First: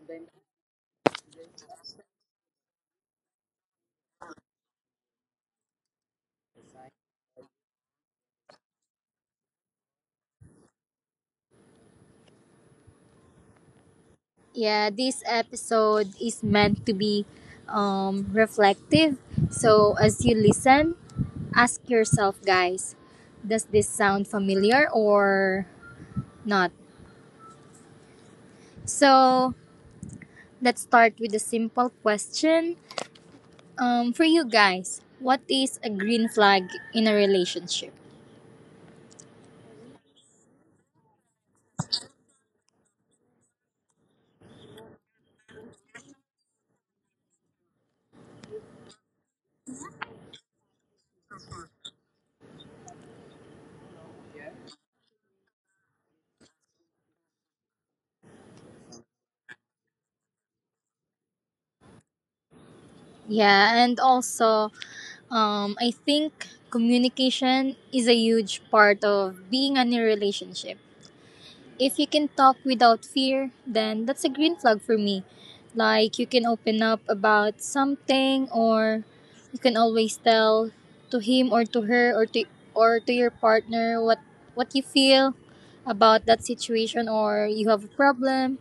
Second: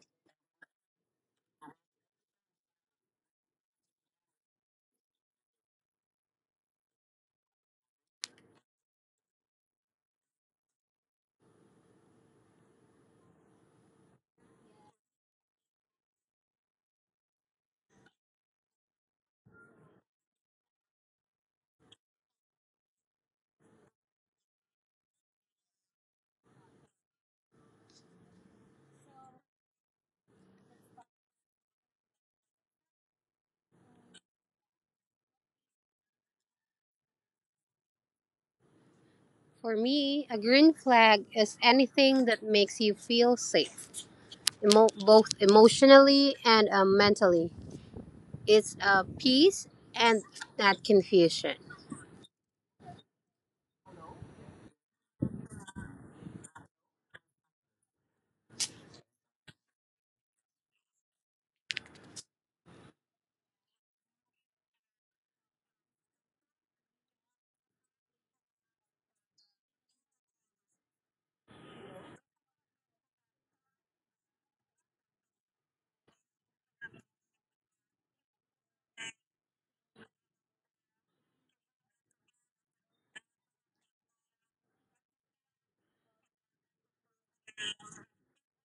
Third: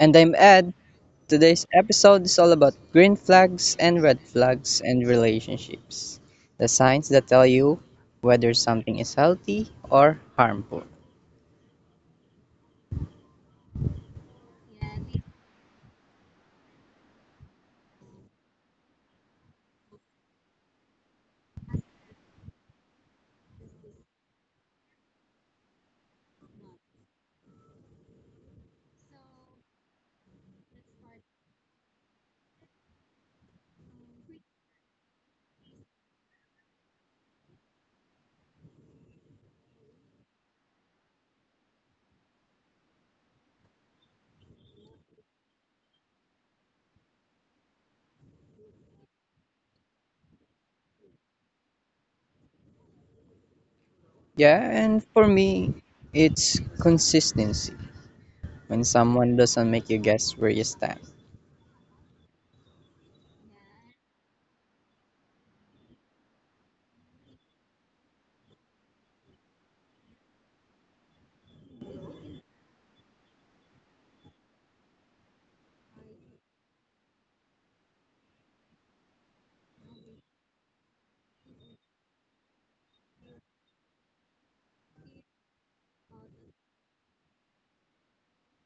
And I'm Ed. Today's episode is all about green flags and red flags and relationships. The signs that tell you whether something is healthy or harmful. Yeah, this episode is meant to be reflective. So as you listen, ask yourself, guys, does this sound familiar or not? So let's start with a simple question. For you guys, what is a green flag in a relationship? For me, a green flag is anything that makes you feel safe, both emotionally and mentally. It's a peace and not confusion. Yeah, and for me, it's consistency. When someone doesn't make you guess where you stand. Yeah, and also, I think communication is a huge part of being in a relationship. If you can talk without fear, then that's a green flag for me. Like you can open up about something, or you can always tell to him or to her or to your partner what you feel about that situation, or you have a problem.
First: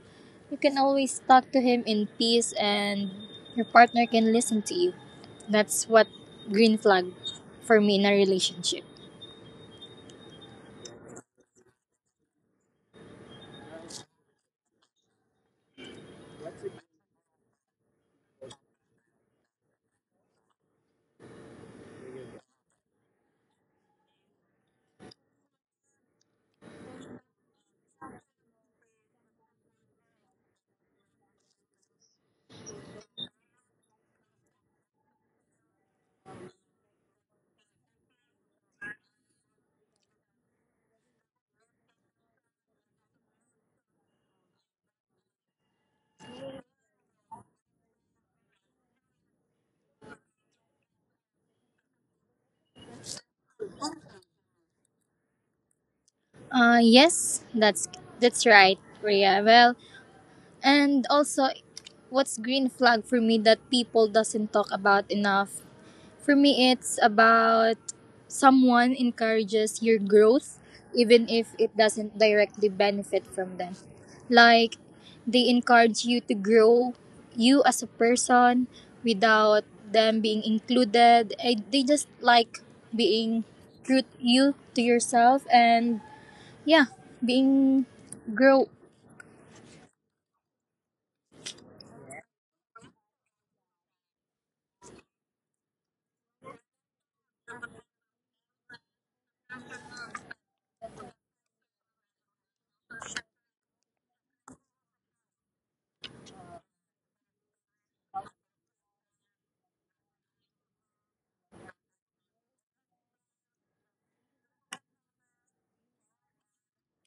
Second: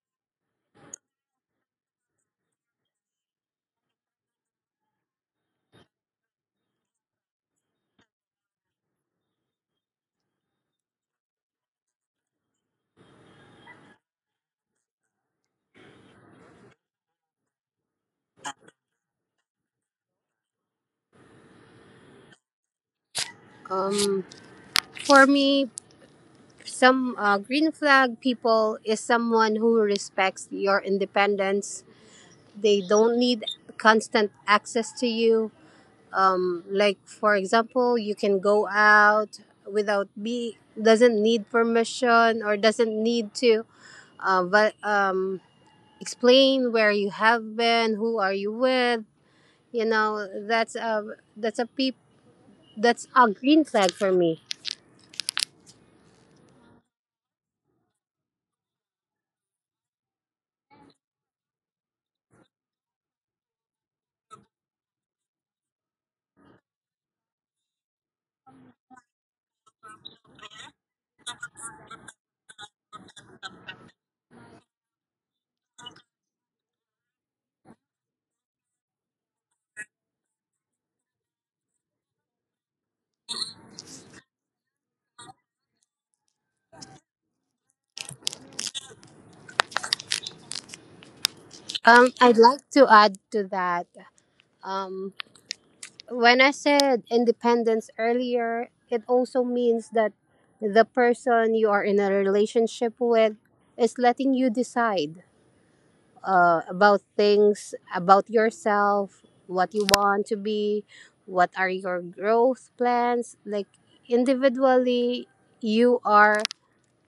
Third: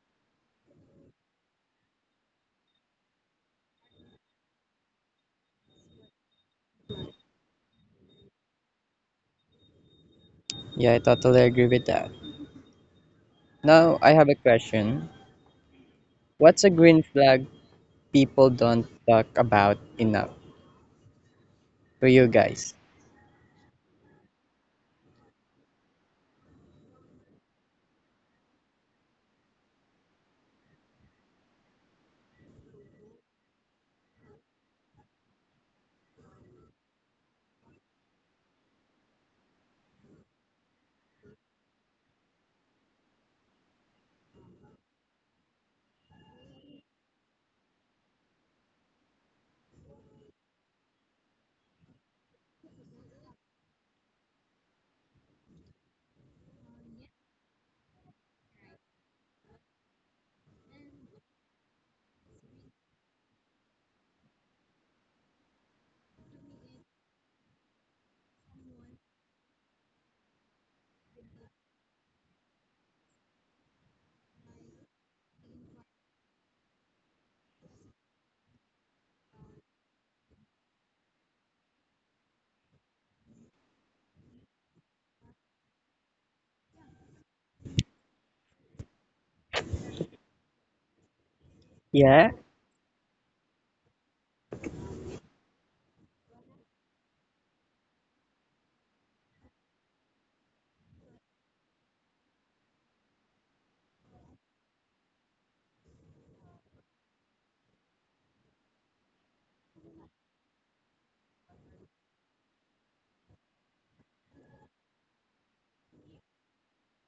You can always talk to him in peace and your partner can listen to you. That's what green flag for me in a relationship. Yeah, I totally agree with that. Now, I have a question. What's a green flag people don't talk about enough? For you guys. Um, for me, some green flag people is someone who respects your independence. They don't need constant access to you, like for example you can go out without be doesn't need permission or doesn't need to uh, va- um, explain where you have been, who are you with, you know, that's a peep that's a green flag for me. Yes, that's right, Rhea. Well, and also, what's green flag for me that people doesn't talk about enough? For me, it's about someone encourages your growth, even if it doesn't directly benefit from them. Like, they encourage you to grow you as a person without them being included. They just like being true to you to yourself and yeah, being grow. Yeah? I'd like to add to that. Um, when I said independence earlier, it also means that the person you are in a relationship with is letting you decide about things about yourself, what you want to be, what are your growth plans. Like individually, you are,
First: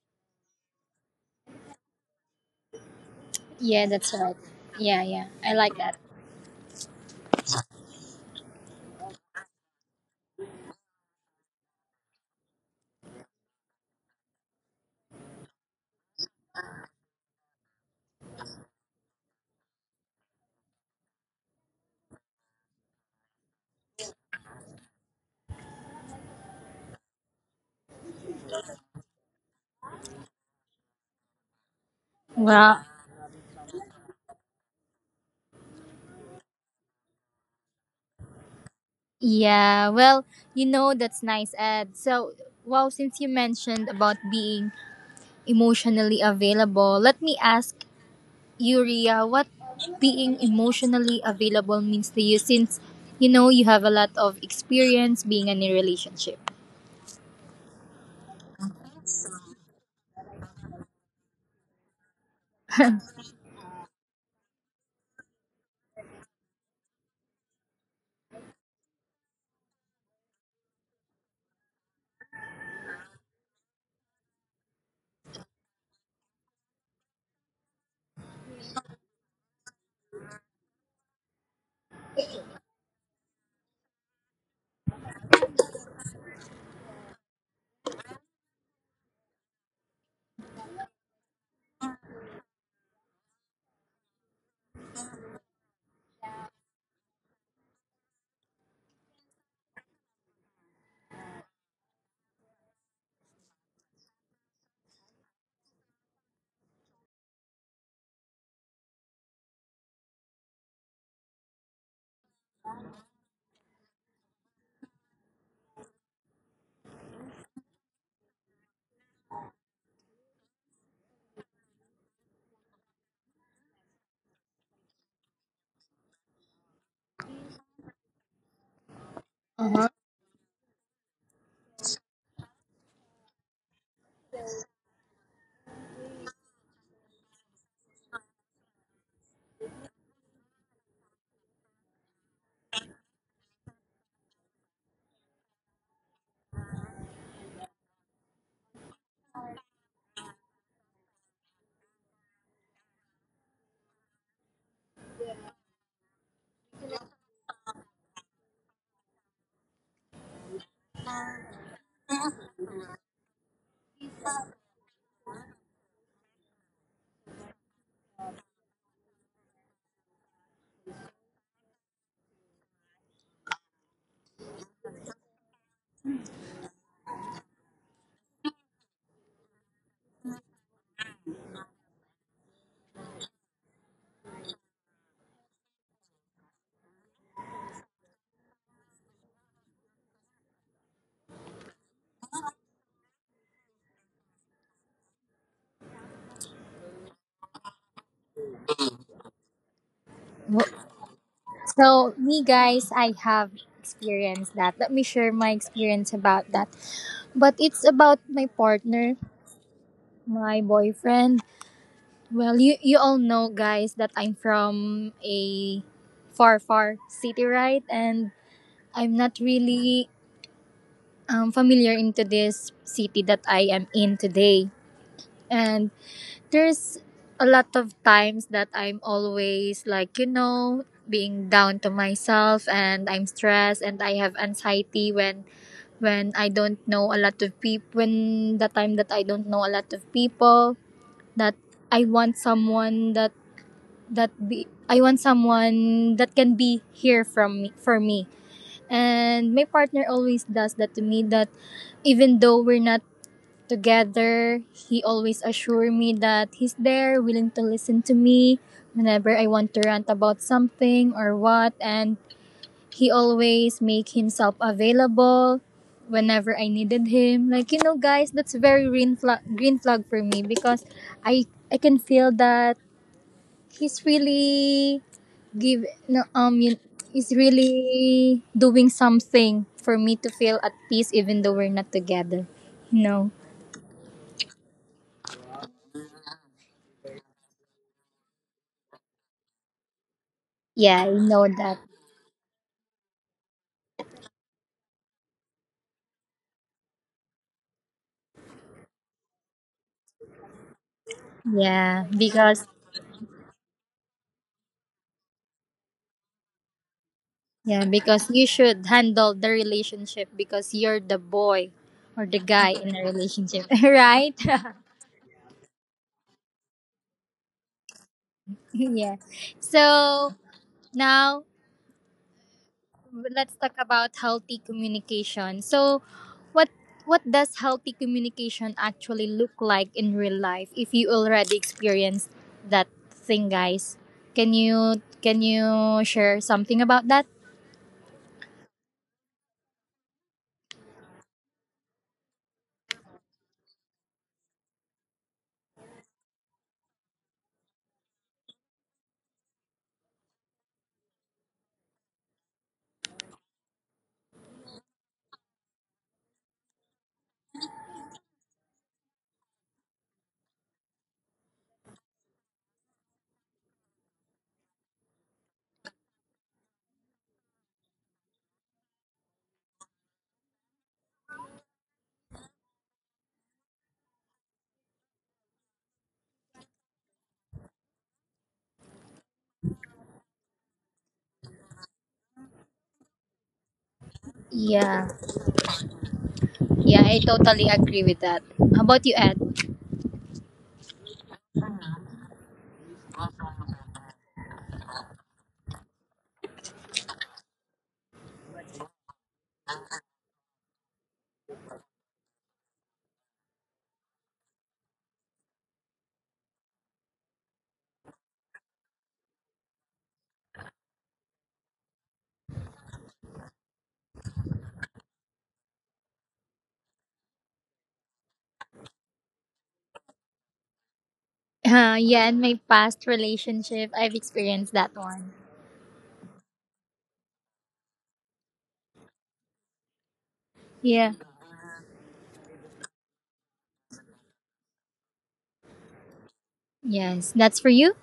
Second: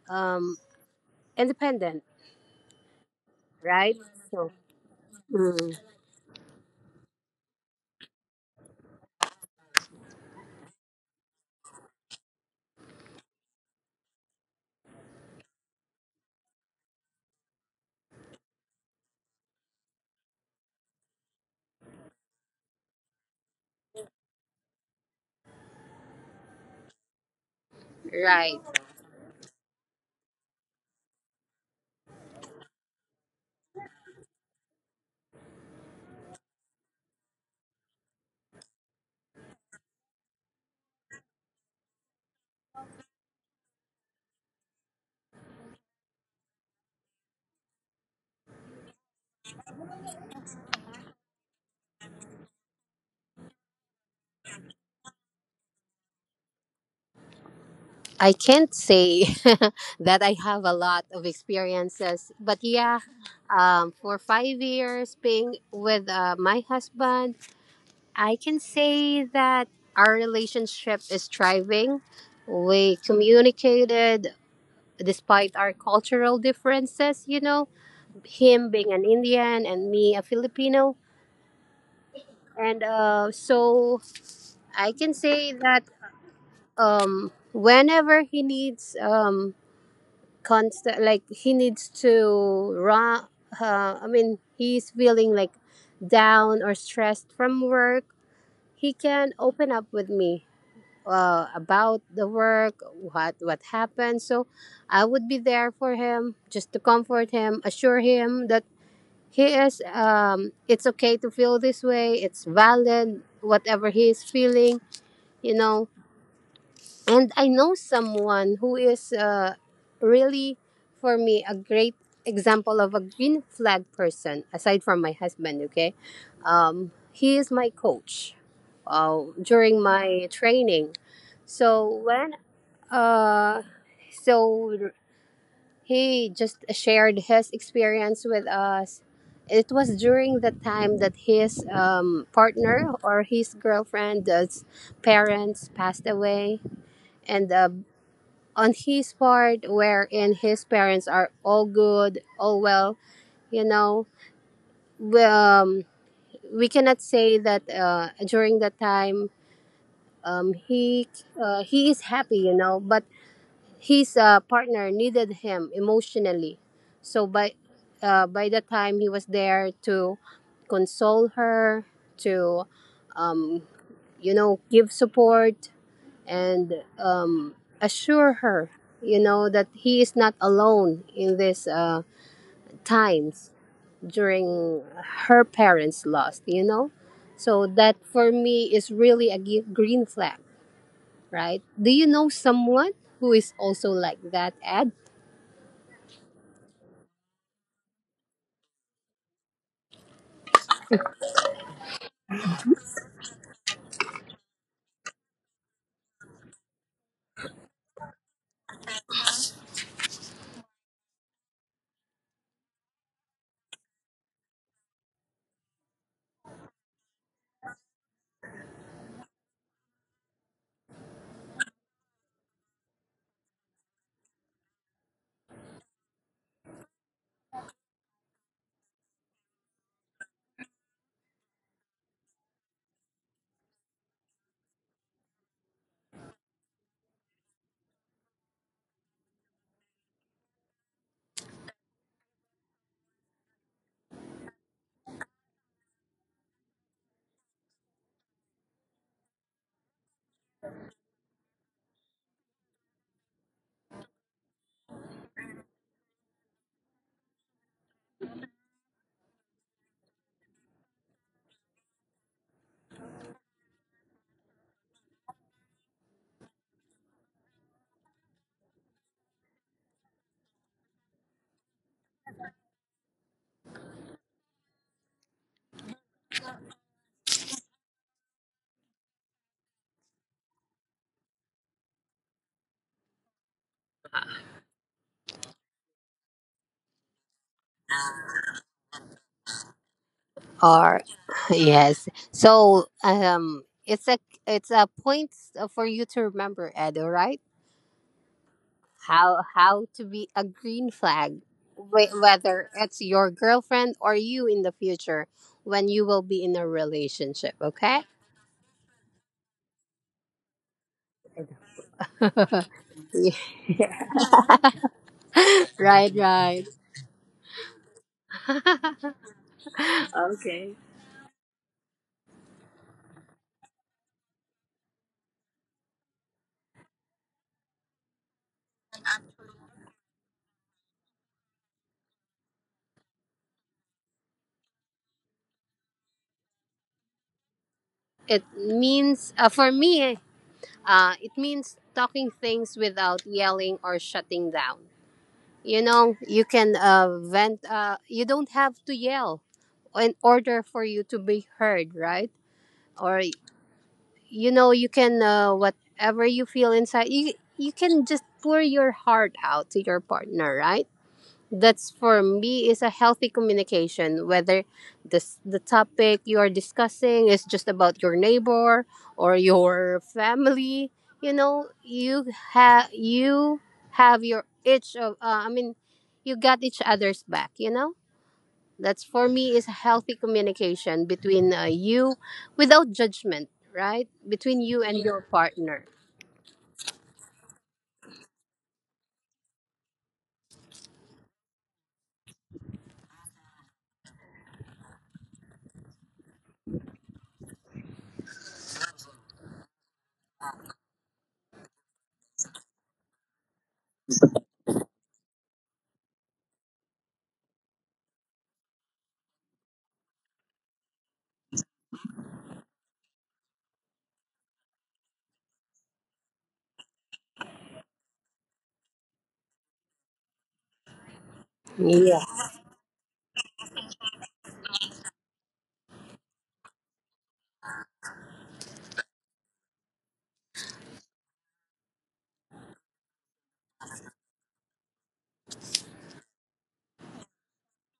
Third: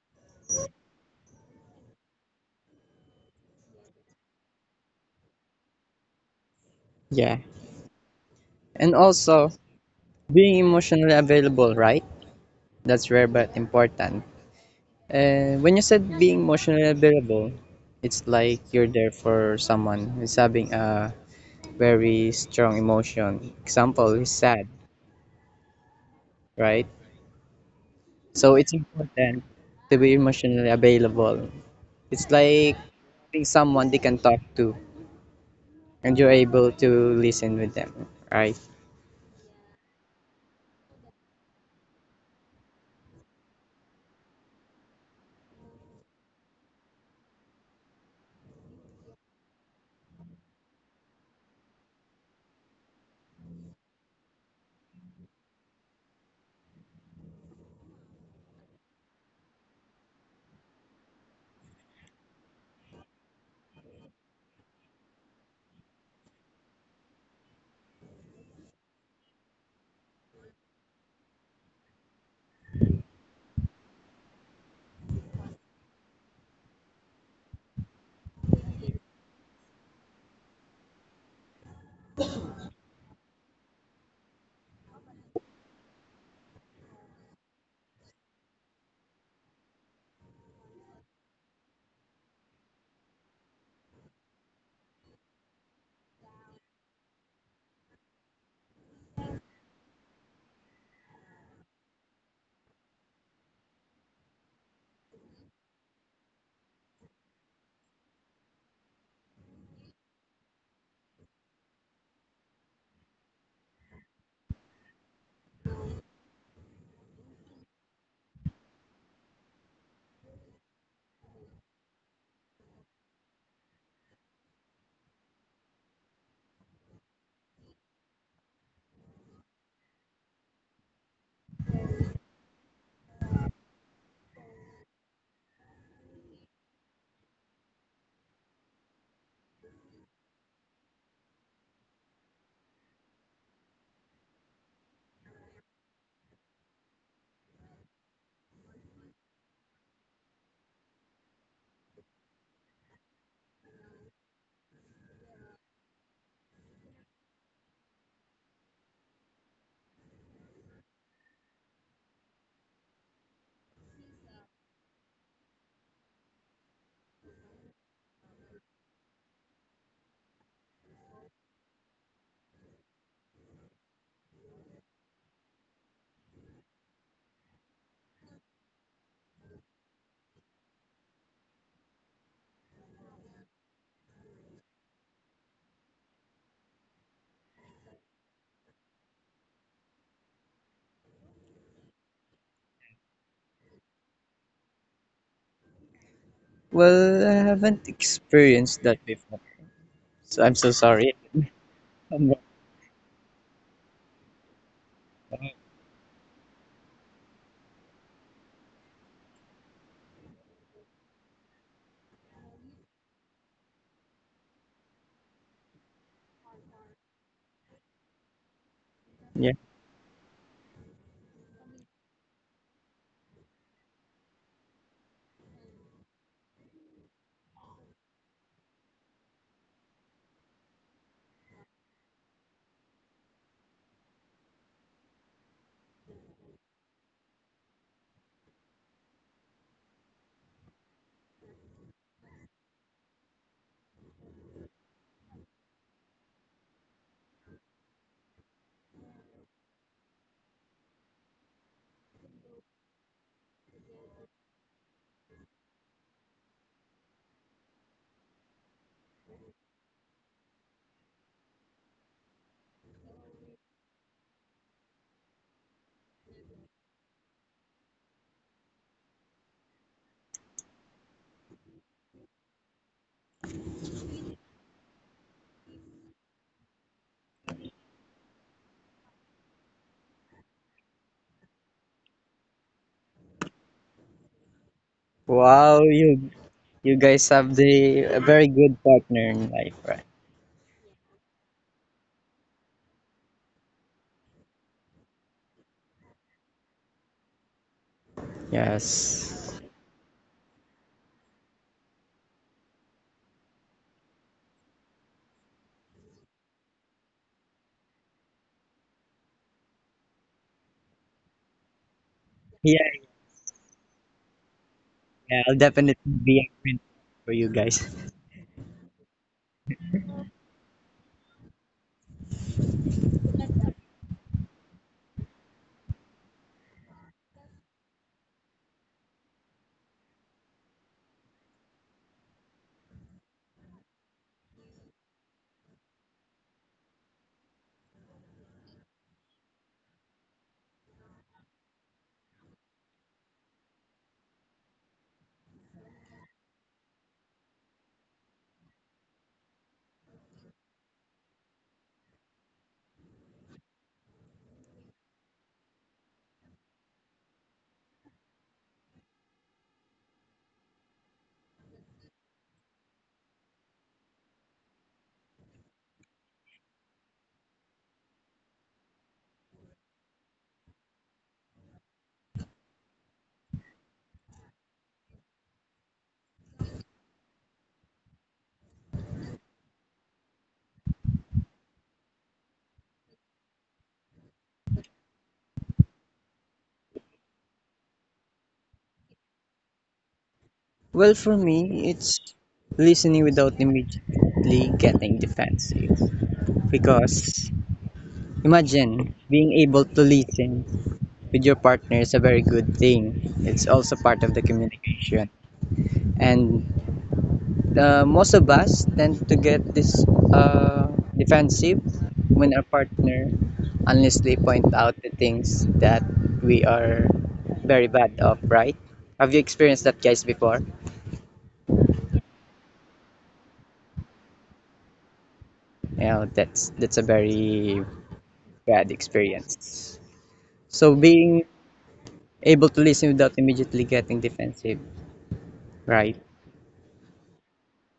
um, independent, Yeah, right? that's right. So, Yeah, yeah. I like mm, that. Yeah. And also, being emotionally available, right? That's rare but important. And when you said being emotionally available, it's like you're there for someone who's having a very strong emotion. Example is sad, right? So right. it's important to be emotionally available. It's like Well, being someone they can talk to and you're able to listen with them, right? yeah. Well, you know, that's nice, Ed. So, wow, since you mentioned about being emotionally available, let me ask you, Ria, what being emotionally available means to you since you know you have a lot of experience being in a relationship. I can't say that I have a lot of experiences, but yeah, for 5 years being with my husband, I can say that our relationship is thriving. We communicated despite our cultural differences, you know, him being an Indian and me a Filipino. And so I can say that, whenever he needs, constant, like he needs to run, I mean, he's feeling like down or stressed from work, he can open up with me about the work, what happened. So I would be there for him, just to comfort him, assure him that he is. It's okay to feel this way. It's valid, whatever he is feeling, you know. And I know someone who is really, for me, a great example of a green flag person aside from my husband. Okay, he is my coach during my training. So when uh, so he just shared his experience with us. It was during the time that his, partner or his girlfriend's parents passed away, and on his part, wherein his parents are all good, all well, you know, we, um, we cannot say that during that time, um, he he is happy, you know, but his partner needed him emotionally. So by by the time he was there to console her, to, you know, give support and, assure her, you know, that he is not alone in these times during her parents' loss. You know, so that for me is really a green flag, right? Do you know someone who is also like that, Ad? Well, I haven't experienced that before. So I'm so Wh- sorry. So, me guys, I have experienced that. Let me share my experience about that. But it's about my partner, my boyfriend. Well, you all know, guys, that I'm from a far, far city, right? And I'm not Yeah. really familiar into this city that I am in today. And there's a lot of times that I'm always like, you know, being down to myself and I'm stressed and I have anxiety when I don't know a lot of people, when the time that I don't know a lot of people, that I want someone that that be I want someone that can be here from me for me. And my partner always does that to me that even though we're not together, he always assure me that he's there, willing to listen to me whenever I want to rant about something or what, and he always make himself available whenever I needed him. Like you know guys, that's very green flag for me because I I can feel that he's really give no you, is really doing something for me to feel at peace even though we're not together. No, Wow, you guys have the a very good partner in life, right? yeah, Or I know that. yes. So, it's a, it's a point for you to remember, Ed. All right, how Yes. how to be a green flag, Yeah, because whether it's your girlfriend or you in the future when you will be in a relationship. yeah, Okay. because you should handle the relationship because you're the boy or the guy in Yeah, a relationship, Yeah. right? yeah, I'll definitely Right. be a Right. friend for you guys. Yeah. So Okay. now let's talk about healthy communication. So, what what does healthy communication actually look like in real life? If you already experienced that thing, guys, can you share something about that? It means, for me, it means talking things without yelling or shutting down. You know, you can vent. You don't have to yell in order for you to be heard, right? Or, you know, you can, whatever you feel inside you, you can just pour your heart out to your partner, right? That's for me is a healthy communication, whether this the topic you are discussing is just about your neighbor or your family. You know, you have your each of, I mean, you got each other's back, you know. That's for me is a healthy communication between, you without judgment, right, between you and Yeah, your partner. yeah, I totally agree with that. How about you, Ed? Well, for me, it's listening without immediately getting defensive. Because imagine being able to listen with your partner is a very good thing. It's also part of the communication. And the most of us tend to get this defensive when our partner unless they point out the things that we are very bad of, right? Have you experienced that, guys, before? Uh, Yeah. yeah, in my past relationship, I've experienced that one. You know, that's a very bad experience. So Yeah. being able to listen without immediately getting defensive, right? Yes, that's for you.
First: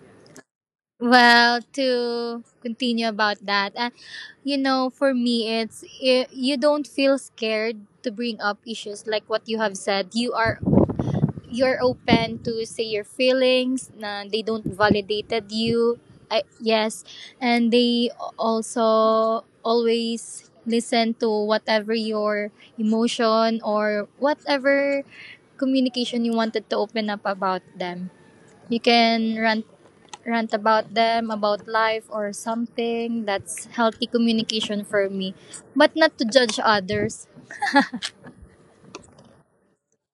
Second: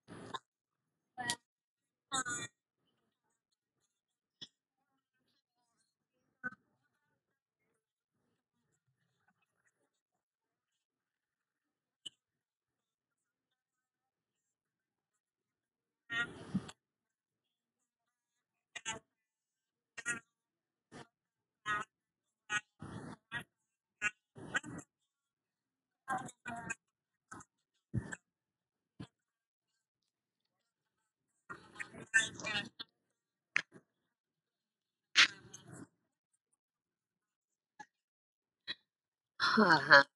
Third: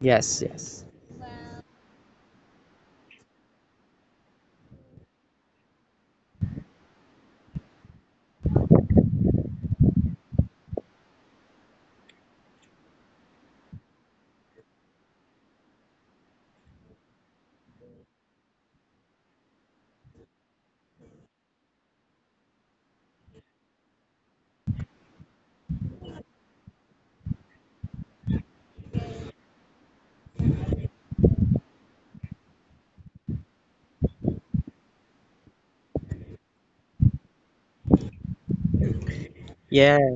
Yes, yes, Well, to continue about that, you know, for me, it's I you don't feel scared to bring up issues like what you have said. You are you're open to say your feelings. Na they don't validated you. Yes, and they also always listen to whatever your emotion or whatever communication you wanted to open up about them. You can rant about them, about life or something. That's healthy communication for me, but not to judge others. Uh-huh. yes,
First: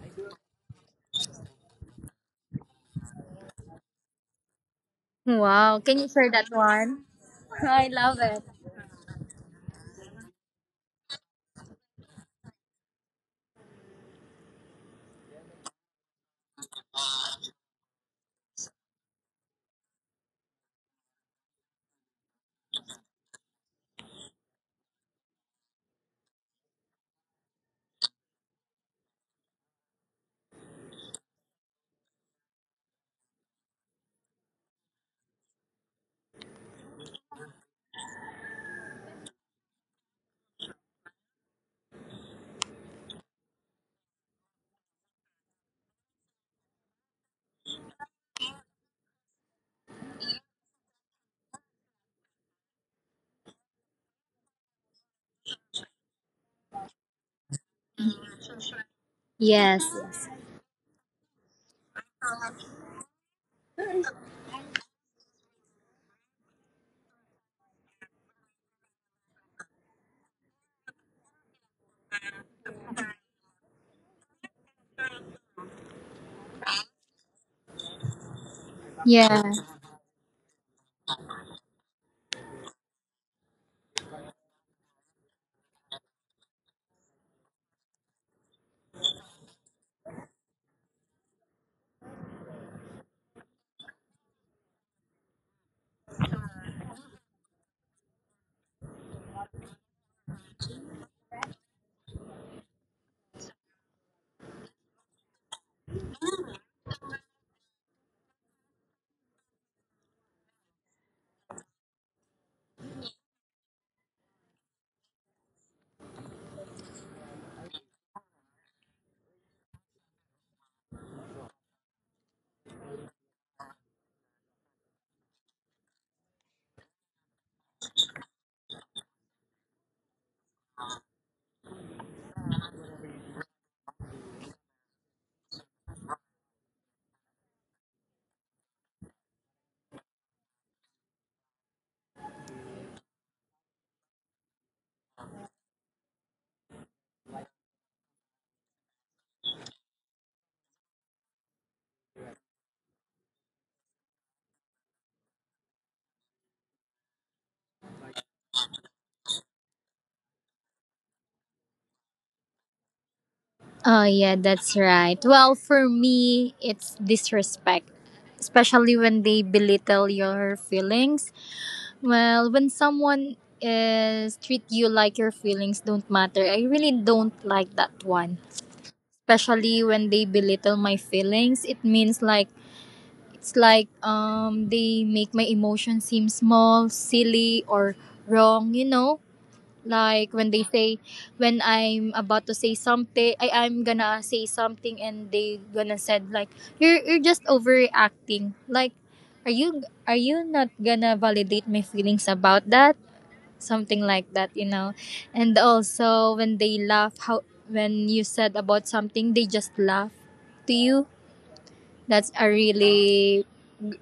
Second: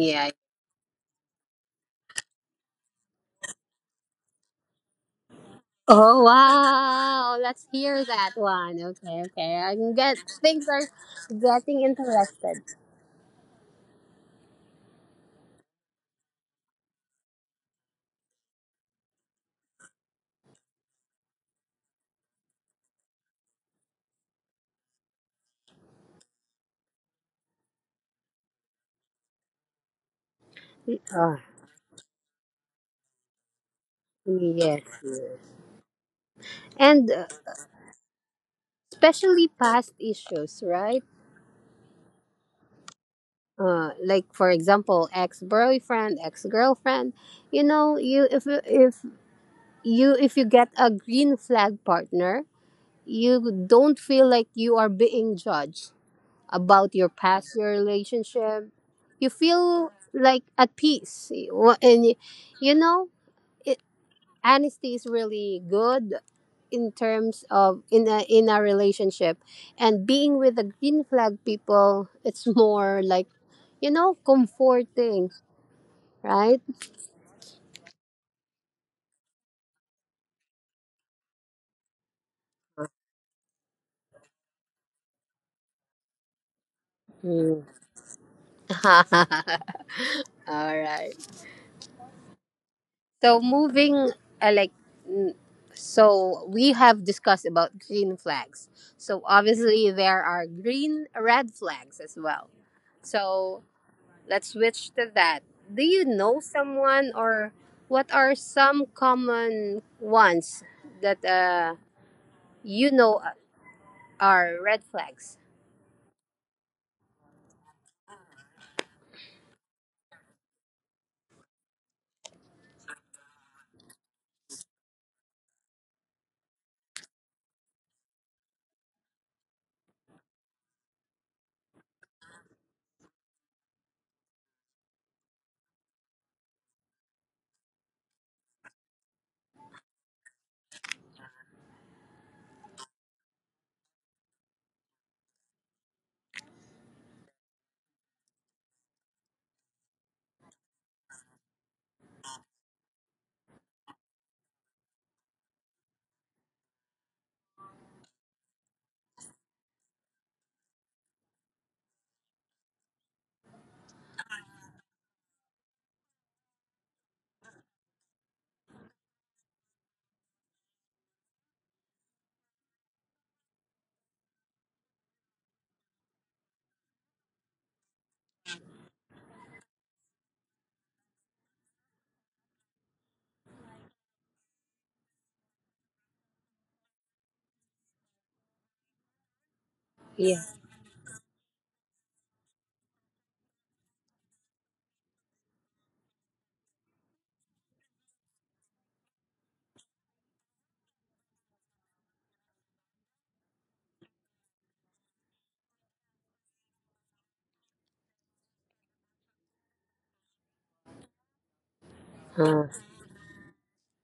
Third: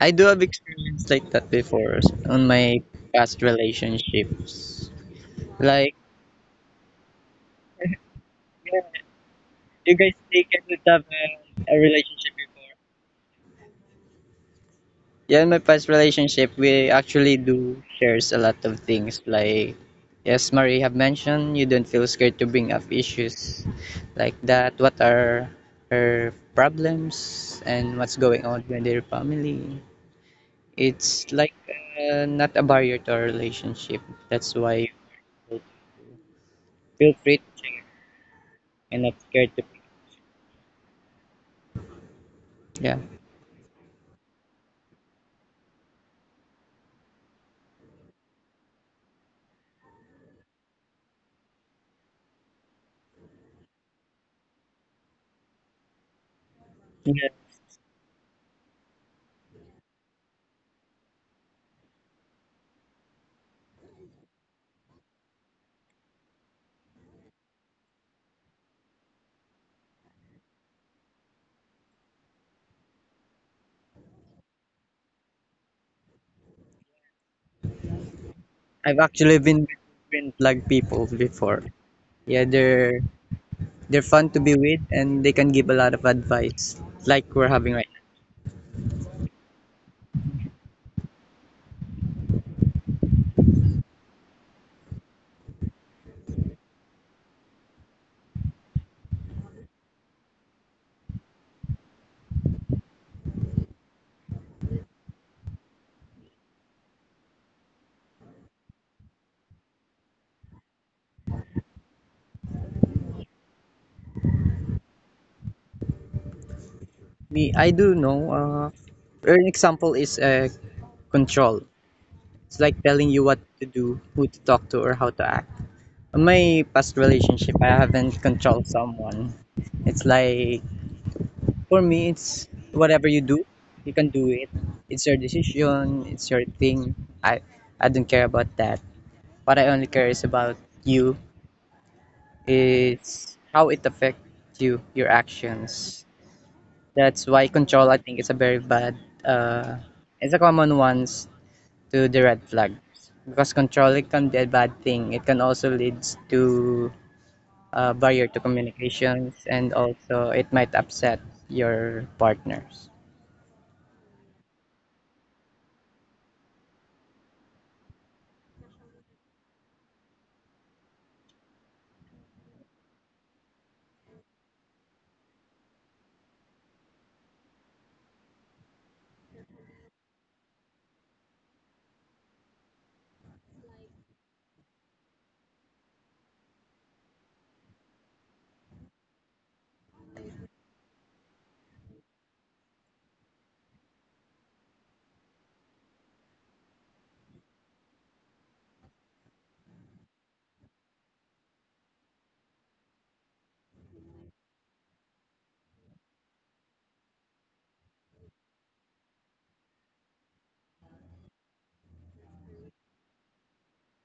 I do have experience like that before on my past relationships. Wow, Like, can you Oh share that one? wow! Let's I hear love that it. one. Okay, okay. I can you guys get think things I are have a getting relationship interested. before? Yeah, in my past relationship, we actually do shares a lot of things. Like, yes, Marie have mentioned you don't feel scared to bring up issues like that. What are her problems and what's going on with their family? It's Ah, like not a barrier to our relationship. That's yes, why yes. you And, feel free to share and not especially scared to. past issues, right? Yeah, Like for example, ex boyfriend, ex girlfriend. You know, you if you- if you if you get a green flag partner, you don't feel like you are being judged about your yeah. past your relationship. You Yes, feel yes. like at peace. You know it, honesty is really good in terms of in a relationship, and being with the green flag people, it's more like, you know, comforting, right? I've actually Yeah. been like people before. Yeah, they're fun to be with and they can give a lot of advice like we're Mm. having right now. All right. So moving, uh, like, n- so we have discussed about green flags. So obviously there are green red flags as well. So let's switch to that. Do you know someone, or what are some common ones that, you know, are red flags? Me, I do know. An example is control. It's like telling you what to do, who to talk to, or how to act. In my past relationship, I haven't controlled someone. It's like, for me, it's whatever you do, you can do it. It's your decision, it's your thing. I, I don't care about that. What I only care is about you, is how it affects you, your actions. That's why control, I think, is a very bad. Uh, it's a common ones to the red flags, because control it can be a bad thing. It can also leads to barrier to communications, and also it might upset your partners. Oh, yeah, that's right. Well, for me, it's disrespect, especially when they belittle your feelings. Well, when someone is treat you like your feelings don't matter, I really don't like that one, especially when they belittle my feelings. It means like it's like they make my emotions seem small, silly or wrong, you know? Like Yeah. when they say when I'm about to say something, I'm gonna say something and they gonna said like you're just overreacting. Like are you not gonna validate my feelings about that? Something like that, you know. And also when they laugh, how when you said about something they just laugh to you, that's a Uh, really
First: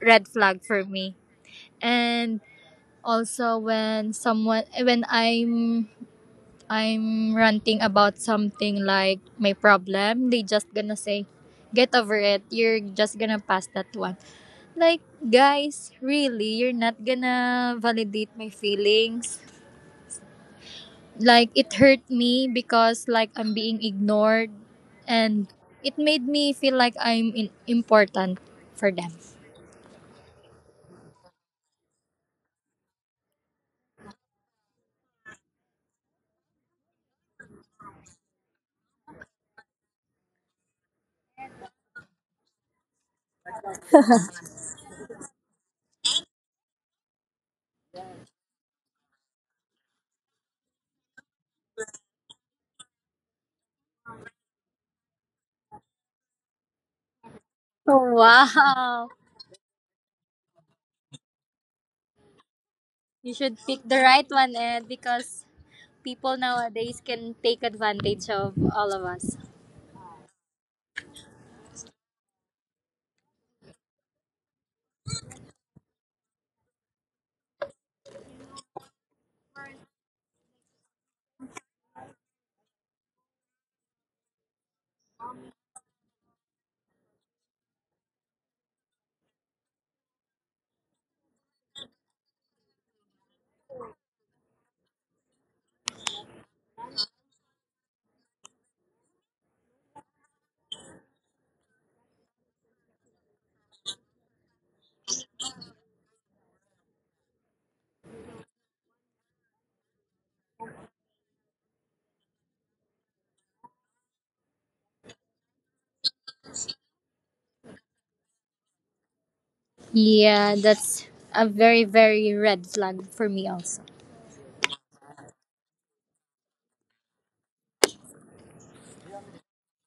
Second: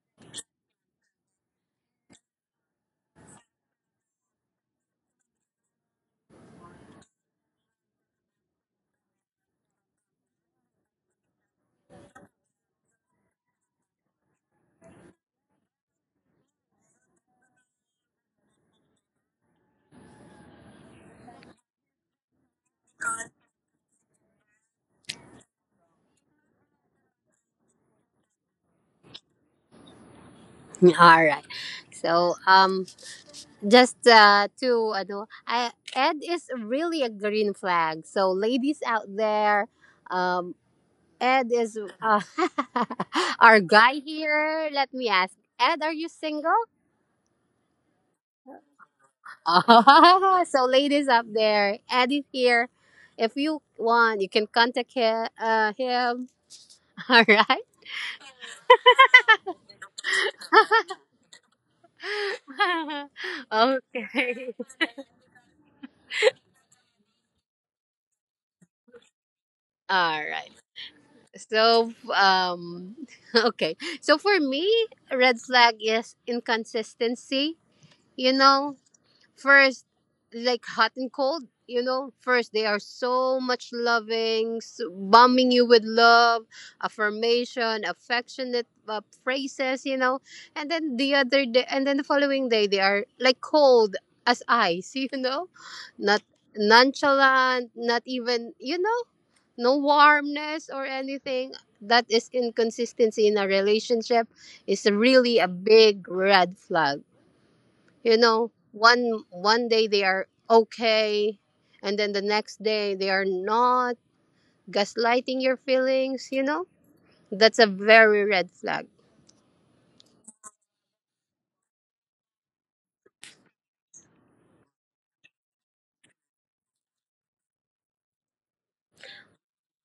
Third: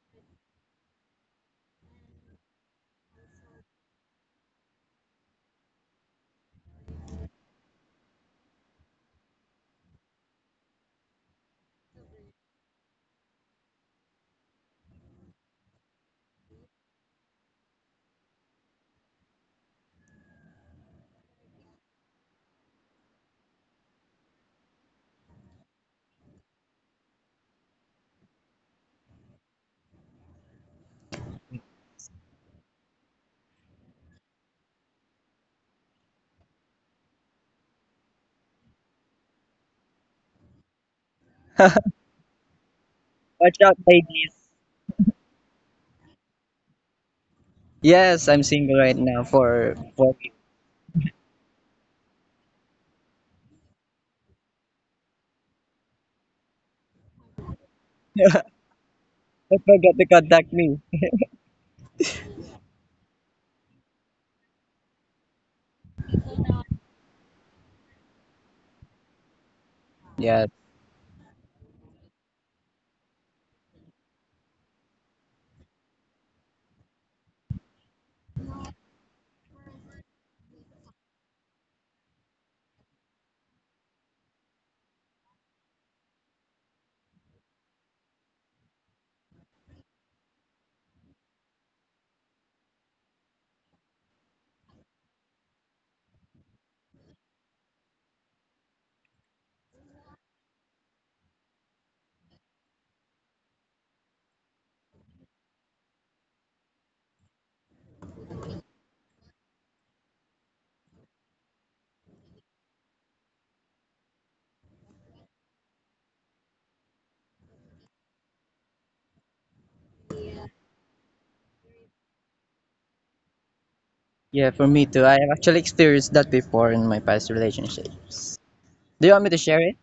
red flag for me. And also when someone, when I'm ranting about something like my problem, they just gonna say, get over it, you're just gonna pass that one. Like, guys, really, you're not gonna validate my feelings? Like, it hurt me because like I'm being ignored, and it made me feel like I'm important for them. all right. So, just to ano, I, Ed is really a green flag. So ladies out there, um, Ed is Watch our out, guy ladies. here. Let me ask, Ed, are you single? Yes, I'm single right now for 4 weeks. Oh, so ladies up there, Ed is here. If you want, you can contact him. Him. All right. Oh, wow. Don't forget to contact me. You should pick the right Okay. one, Ed, because people nowadays can take advantage of all of us. All Yeah, right. So, okay. So for me, red flag is inconsistency. You know, first, like hot and cold. You know, first they are so much loving, so bombing you with love, affirmation, affectionate phrases. You know, and then the other day, and then the following day, they are like cold as ice. You know, not nonchalant, not even. You know, no warmness or anything. That is inconsistency in a relationship, is really a big red flag. You know, one day they are okay, and then the next day they are not, gaslighting your feelings, you know. That's a very red flag. Yeah, that's a very very red flag for me also. yeah, for me too. I have actually experienced that before in my past relationships. Do you want me to share it?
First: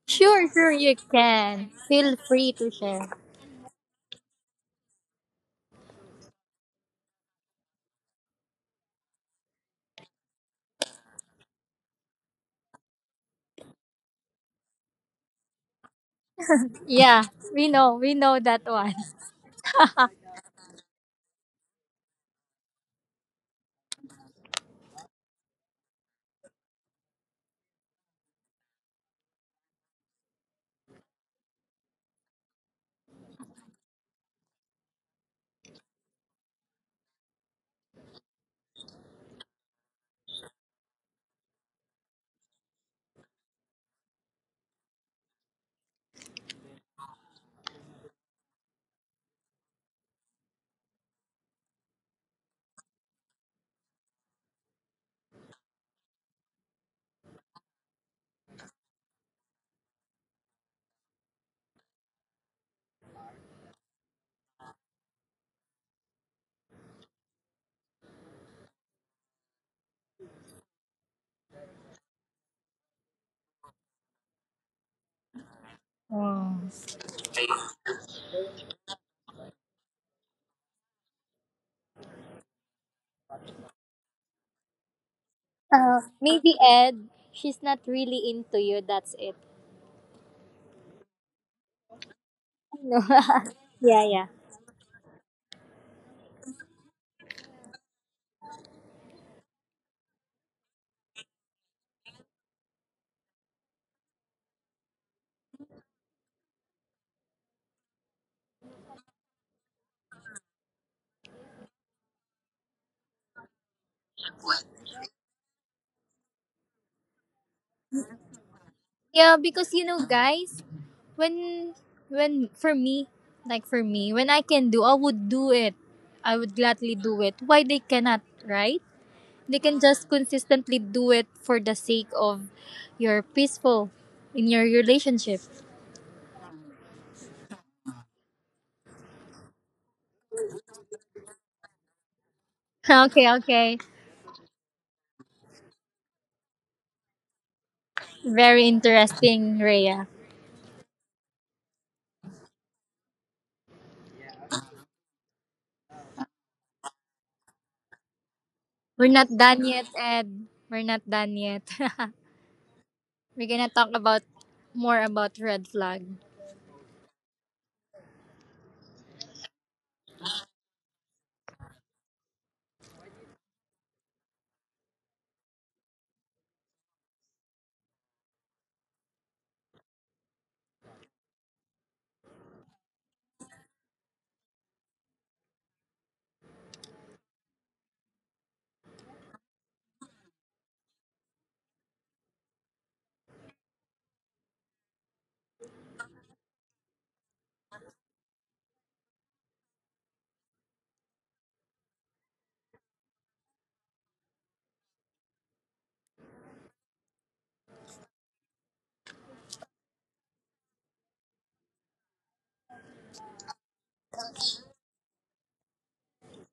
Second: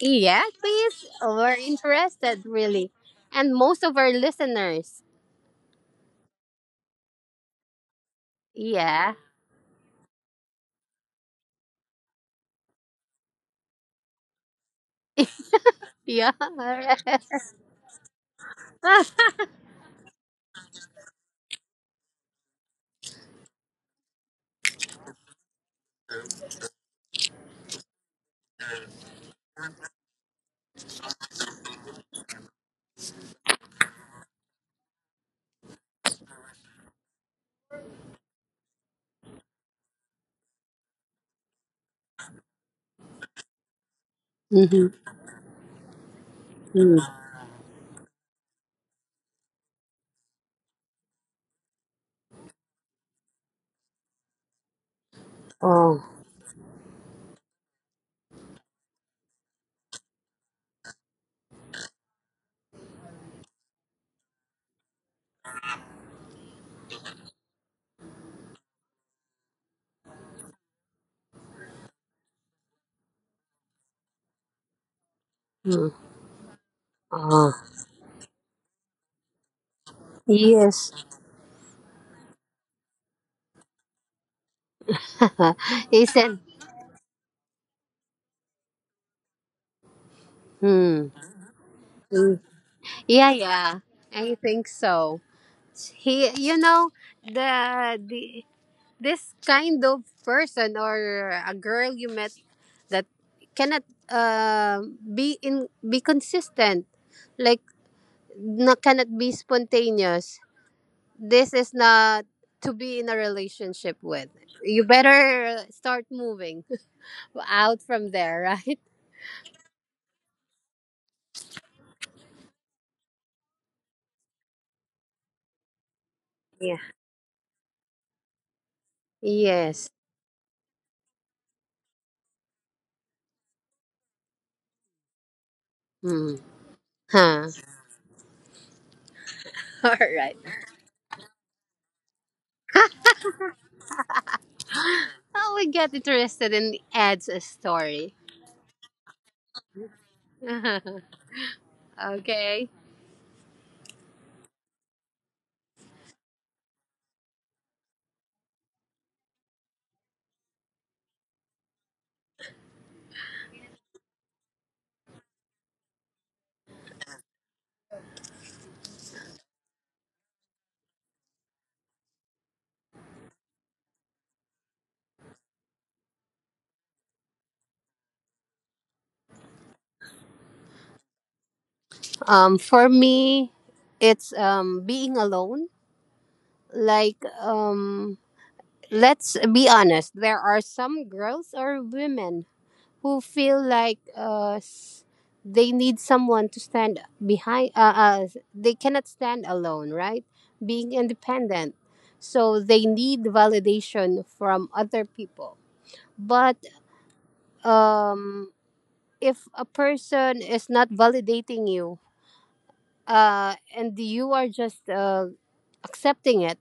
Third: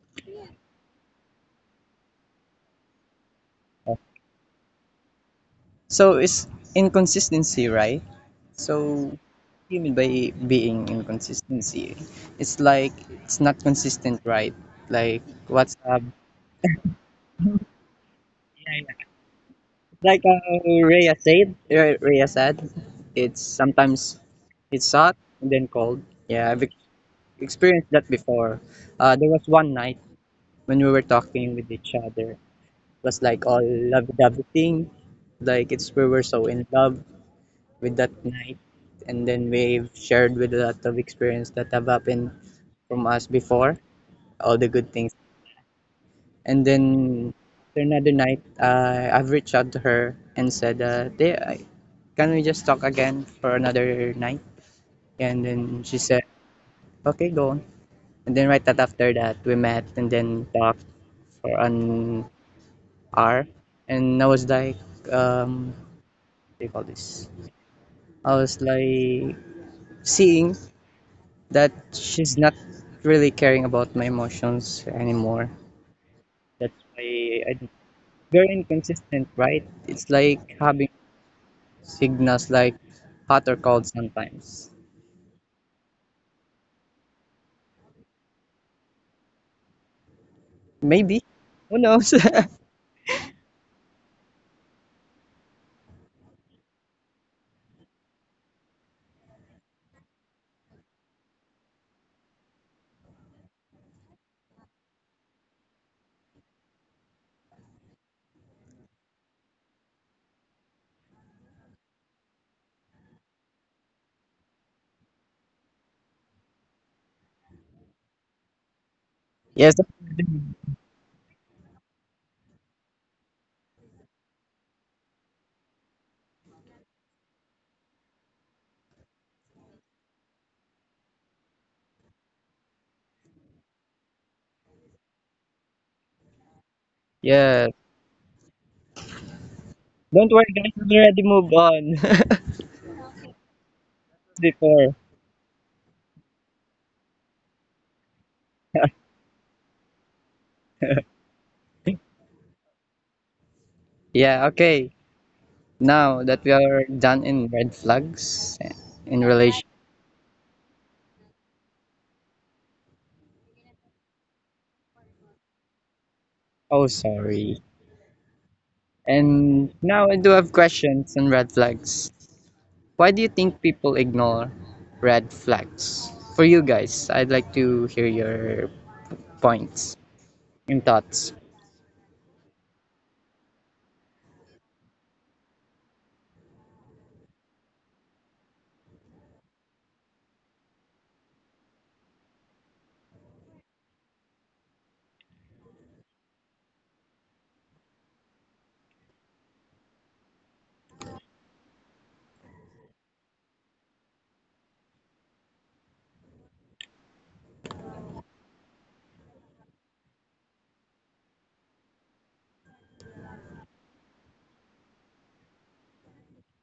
Yeah, Sure, sure you please, we're can. Feel interested, free to really. share. And most of our listeners. So it's inconsistency, right? So Yeah, what do you mean by being inconsistency? It's like it's not consistent, right? Like what's up? yeah. Yeah, we know Yeah, that one. yeah. Like Rhea said, Rhea said, it's sometimes it's hot and then cold. Yeah, experienced that before. There was one night when we were talking with each other. It was like all love dovey thing. Like it's we were so in love with that night. And then we've shared with a lot of experience that have happened from us before, all the good Mhm. things. And Mm. then another night, I've reached out to her and said, "Hey, can we just talk again for another night?" And then she Oh. said, okay, go on. And then right that after that, we met and then talked for an hour. And I was like, what do you call this? I was like seeing that she's not really caring about my emotions anymore. Mm. Oh. That's why I, Ah. very inconsistent, right? It's like having Yes. signals like hot or cold sometimes. He said, Maybe Ed, she's not really into you. That's it. hmm. Maybe. Who knows? No. Yeah, yeah. Yeah, yeah. I think so. He You know, the this kind of person or a girl you met that cannot be in be consistent. Like, not, cannot be spontaneous. This is not to be in a relationship with. You better start moving out from there, right? Yeah, Yes. because you know, guys, when when for me, like for me, when I can do, I would do it. I would Yeah. gladly do it. Why they cannot, right? They can Yes. just consistently do it for the sake of your peaceful in your relationship. Hmm. Huh. Yeah. All Don't right. worry, guys. We already moved on Okay, okay. before. How we get interested in adds a story. Very interesting, Rhea. Okay. Yeah. Okay. Now that we are done in red flags We're in not relation. done yet, Ed. We're not done yet. We're gonna talk about more about red flag. Oh, sorry. And now I do have questions on red flags. Why do you think people ignore red flags? For you guys, I'd like to hear your points and thoughts. For me, it's, being alone. Like, let's be honest. There are some girls or women who feel like they need someone to stand behind. They cannot stand alone, right? Being independent, so they need validation from other people. But, um if a person is not validating you, and you are just, accepting it,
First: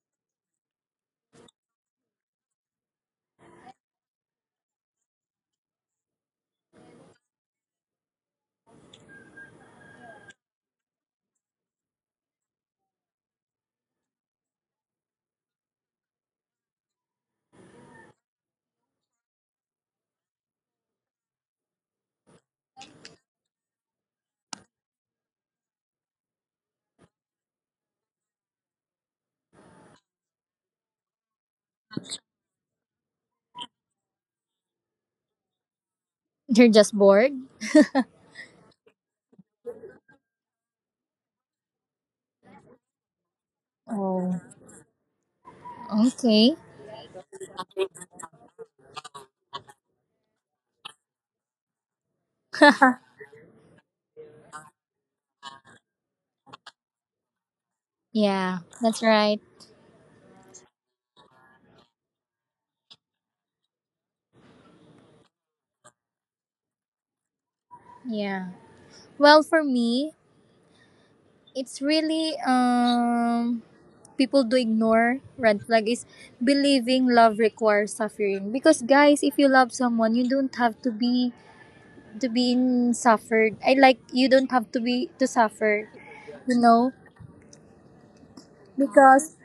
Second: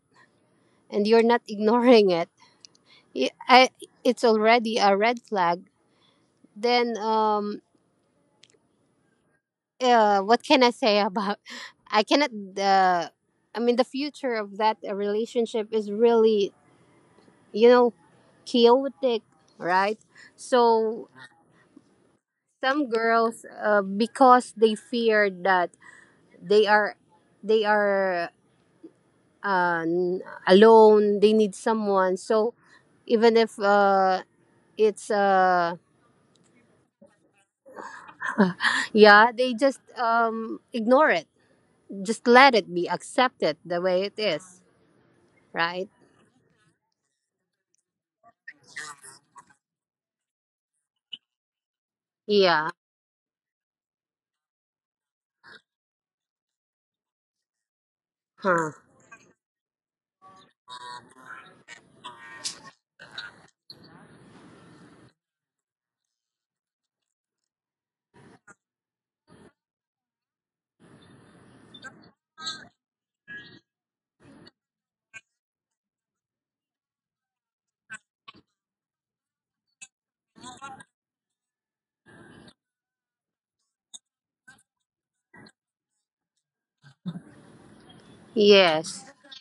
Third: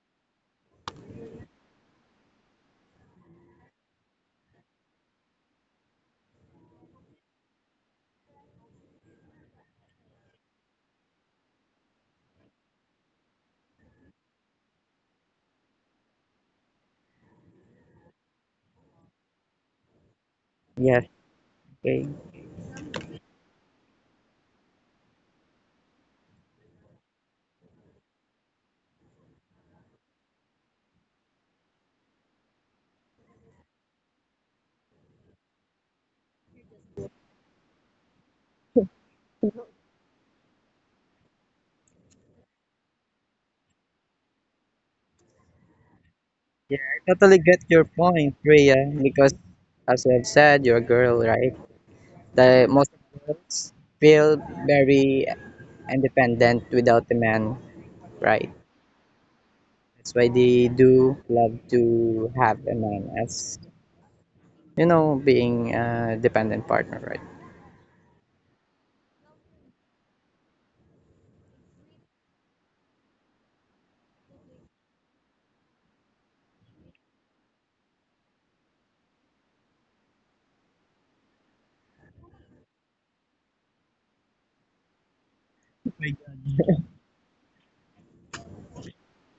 and you're not ignoring it, i I- it's already a red flag. Then, what can I say about I cannot, uh, I mean, the future of that relationship is really, you know, chaotic, right? Yes, So okay. some girls, because they fear that they are they are alone. They need someone. So even if, it's You're just bored? yeah, they just, ignore it. Just let it be. Accept it the way it Oh. is. Right? Okay. Yeah, I totally get your point, Rhea, because as you have said, you're a girl, right? The Yeah. most girls feel very independent without a man, right? Yeah, that's right. That's why they do love to have a man as, being a dependent partner, right? Yeah. Well, for me, it's really people do ignore red flag is believing love requires suffering, because guys, if you love someone you don't have to be in suffered, I like you don't have to be to suffer, you know. Yes. Because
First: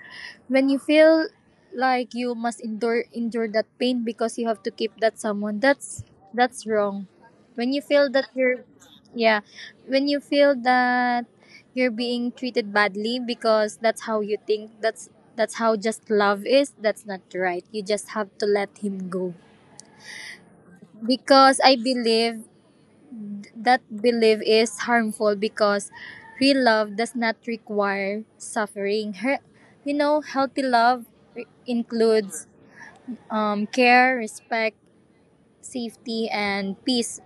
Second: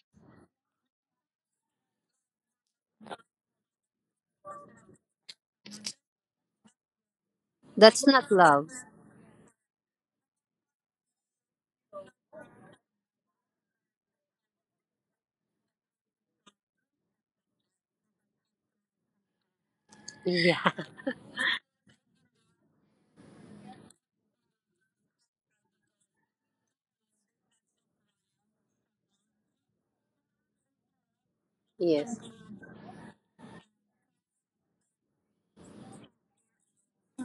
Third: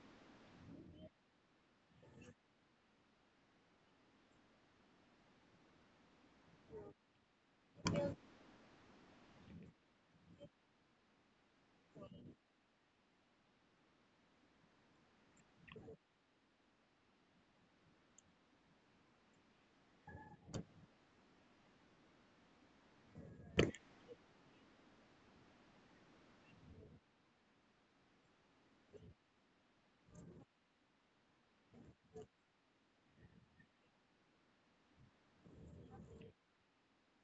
when you feel like you must endure that pain because you have to keep that someone, that's wrong. When you That's feel that not you're love. yeah, when you feel that you're being treated badly because that's how you think that's how just love is, that's not right, you just have to let him go. Yeah. Because I believe that belief is harmful because real love does not require suffering. Her, you know, healthy love Yes. includes care, respect, safety, and peace,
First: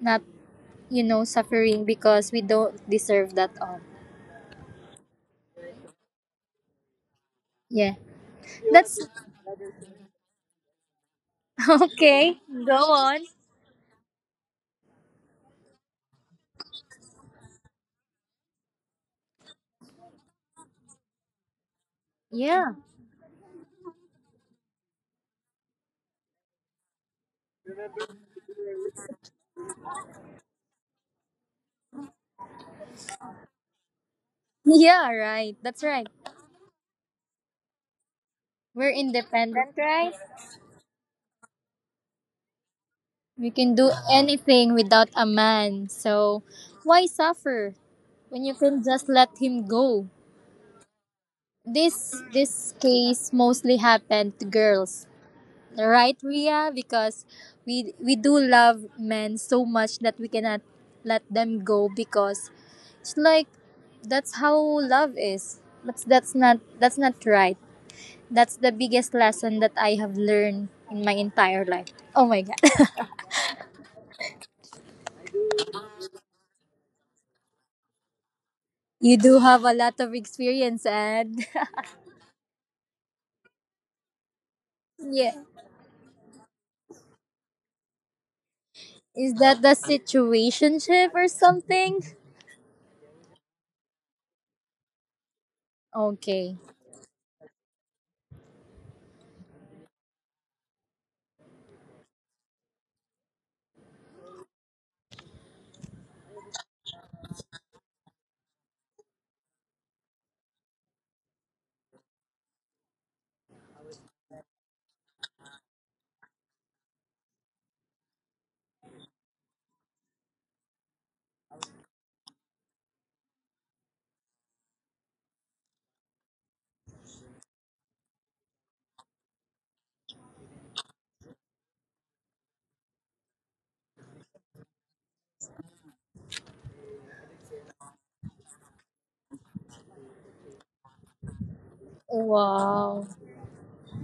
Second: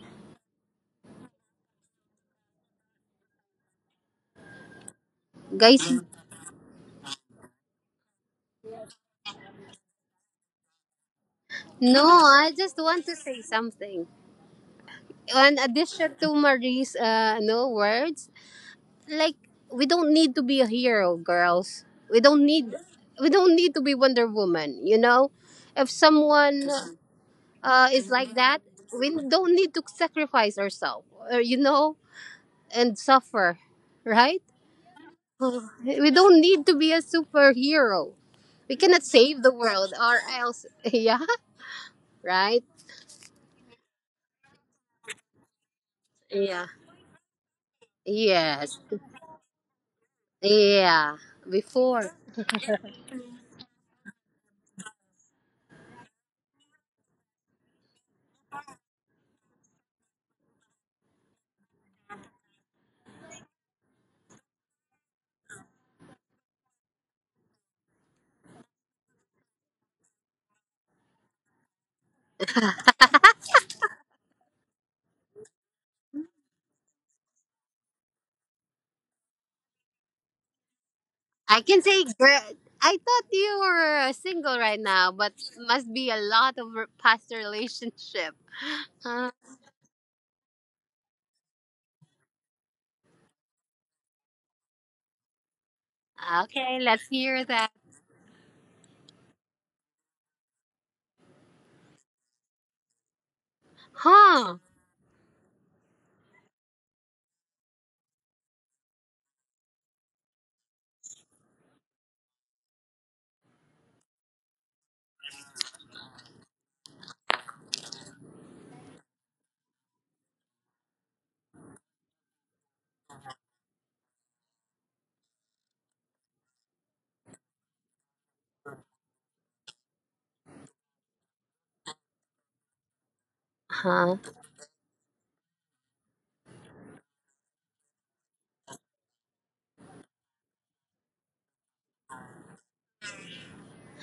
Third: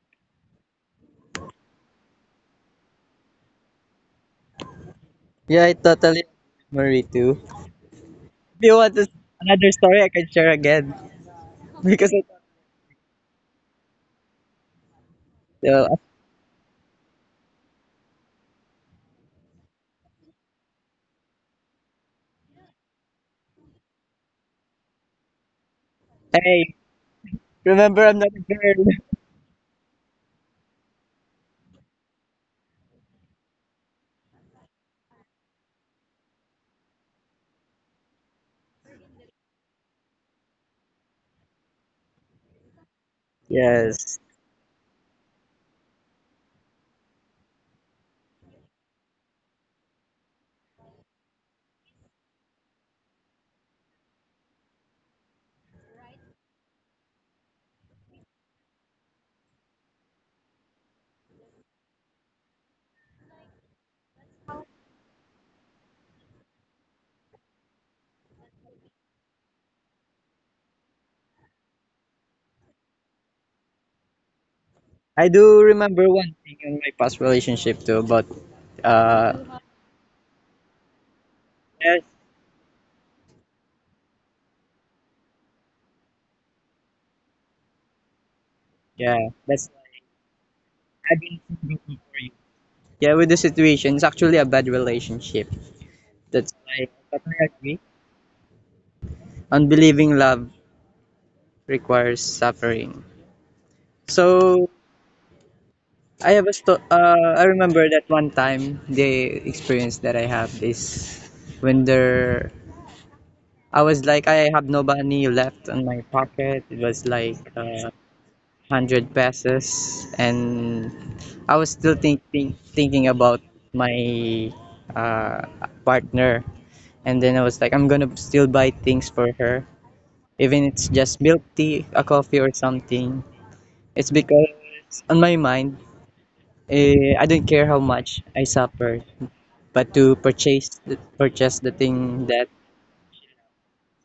not, you know, suffering because we don't deserve that all. Yeah, I Guys, totally agree, Marie too. Yeah. If you want That's to, another story, I can share again. no, Because I, okay. I Go just want to on. say something. In so, addition to Marie's, no words, like, we don't need to be a hero, girls. We don't need Yeah. we don't need to be wonder woman, you know. If someone hey, remember is I'm not like a that, girl. we don't need to sacrifice ourselves, you know, and suffer, right? Yeah, right. That's right. We don't need to be a superhero. We We're cannot save the independent, world right? or else. Yeah. Right. We can do Yes. anything without a man. So Yeah. why suffer when you Yes. can just let him go? Yeah. Before. This case mostly happened to girls. Right, Ria? Because we do love men so much that we cannot let them go because it's like that's how love is. But that's not right. That's the biggest lesson that I have learned in my entire life. Oh my god. I do remember one thing in my past relationship too, but You do uh, have a lot of experience and I can yes, say, girl, I thought you were, single right now, but yeah. must be a lot of past relationship. yeah, Is that that's the why situationship I've or been single something? for you. Yeah, with the situation, it's actually a bad relationship. Huh? That's Okay. Okay, why let's I totally hear that. agree. Unbelieving love requires suffering. Huh? So I have I remember that one time the experience that I have is when there I was like, I have no money left in my pocket. It was like hundred pesos, and I was still thinking about my uh, partner. And then I was like, I'm gonna still buy things for her, even it's just milk tea, a coffee, or something. It's Huh? because on my mind, I don't care how much I suffer, but to purchase the thing that Wow.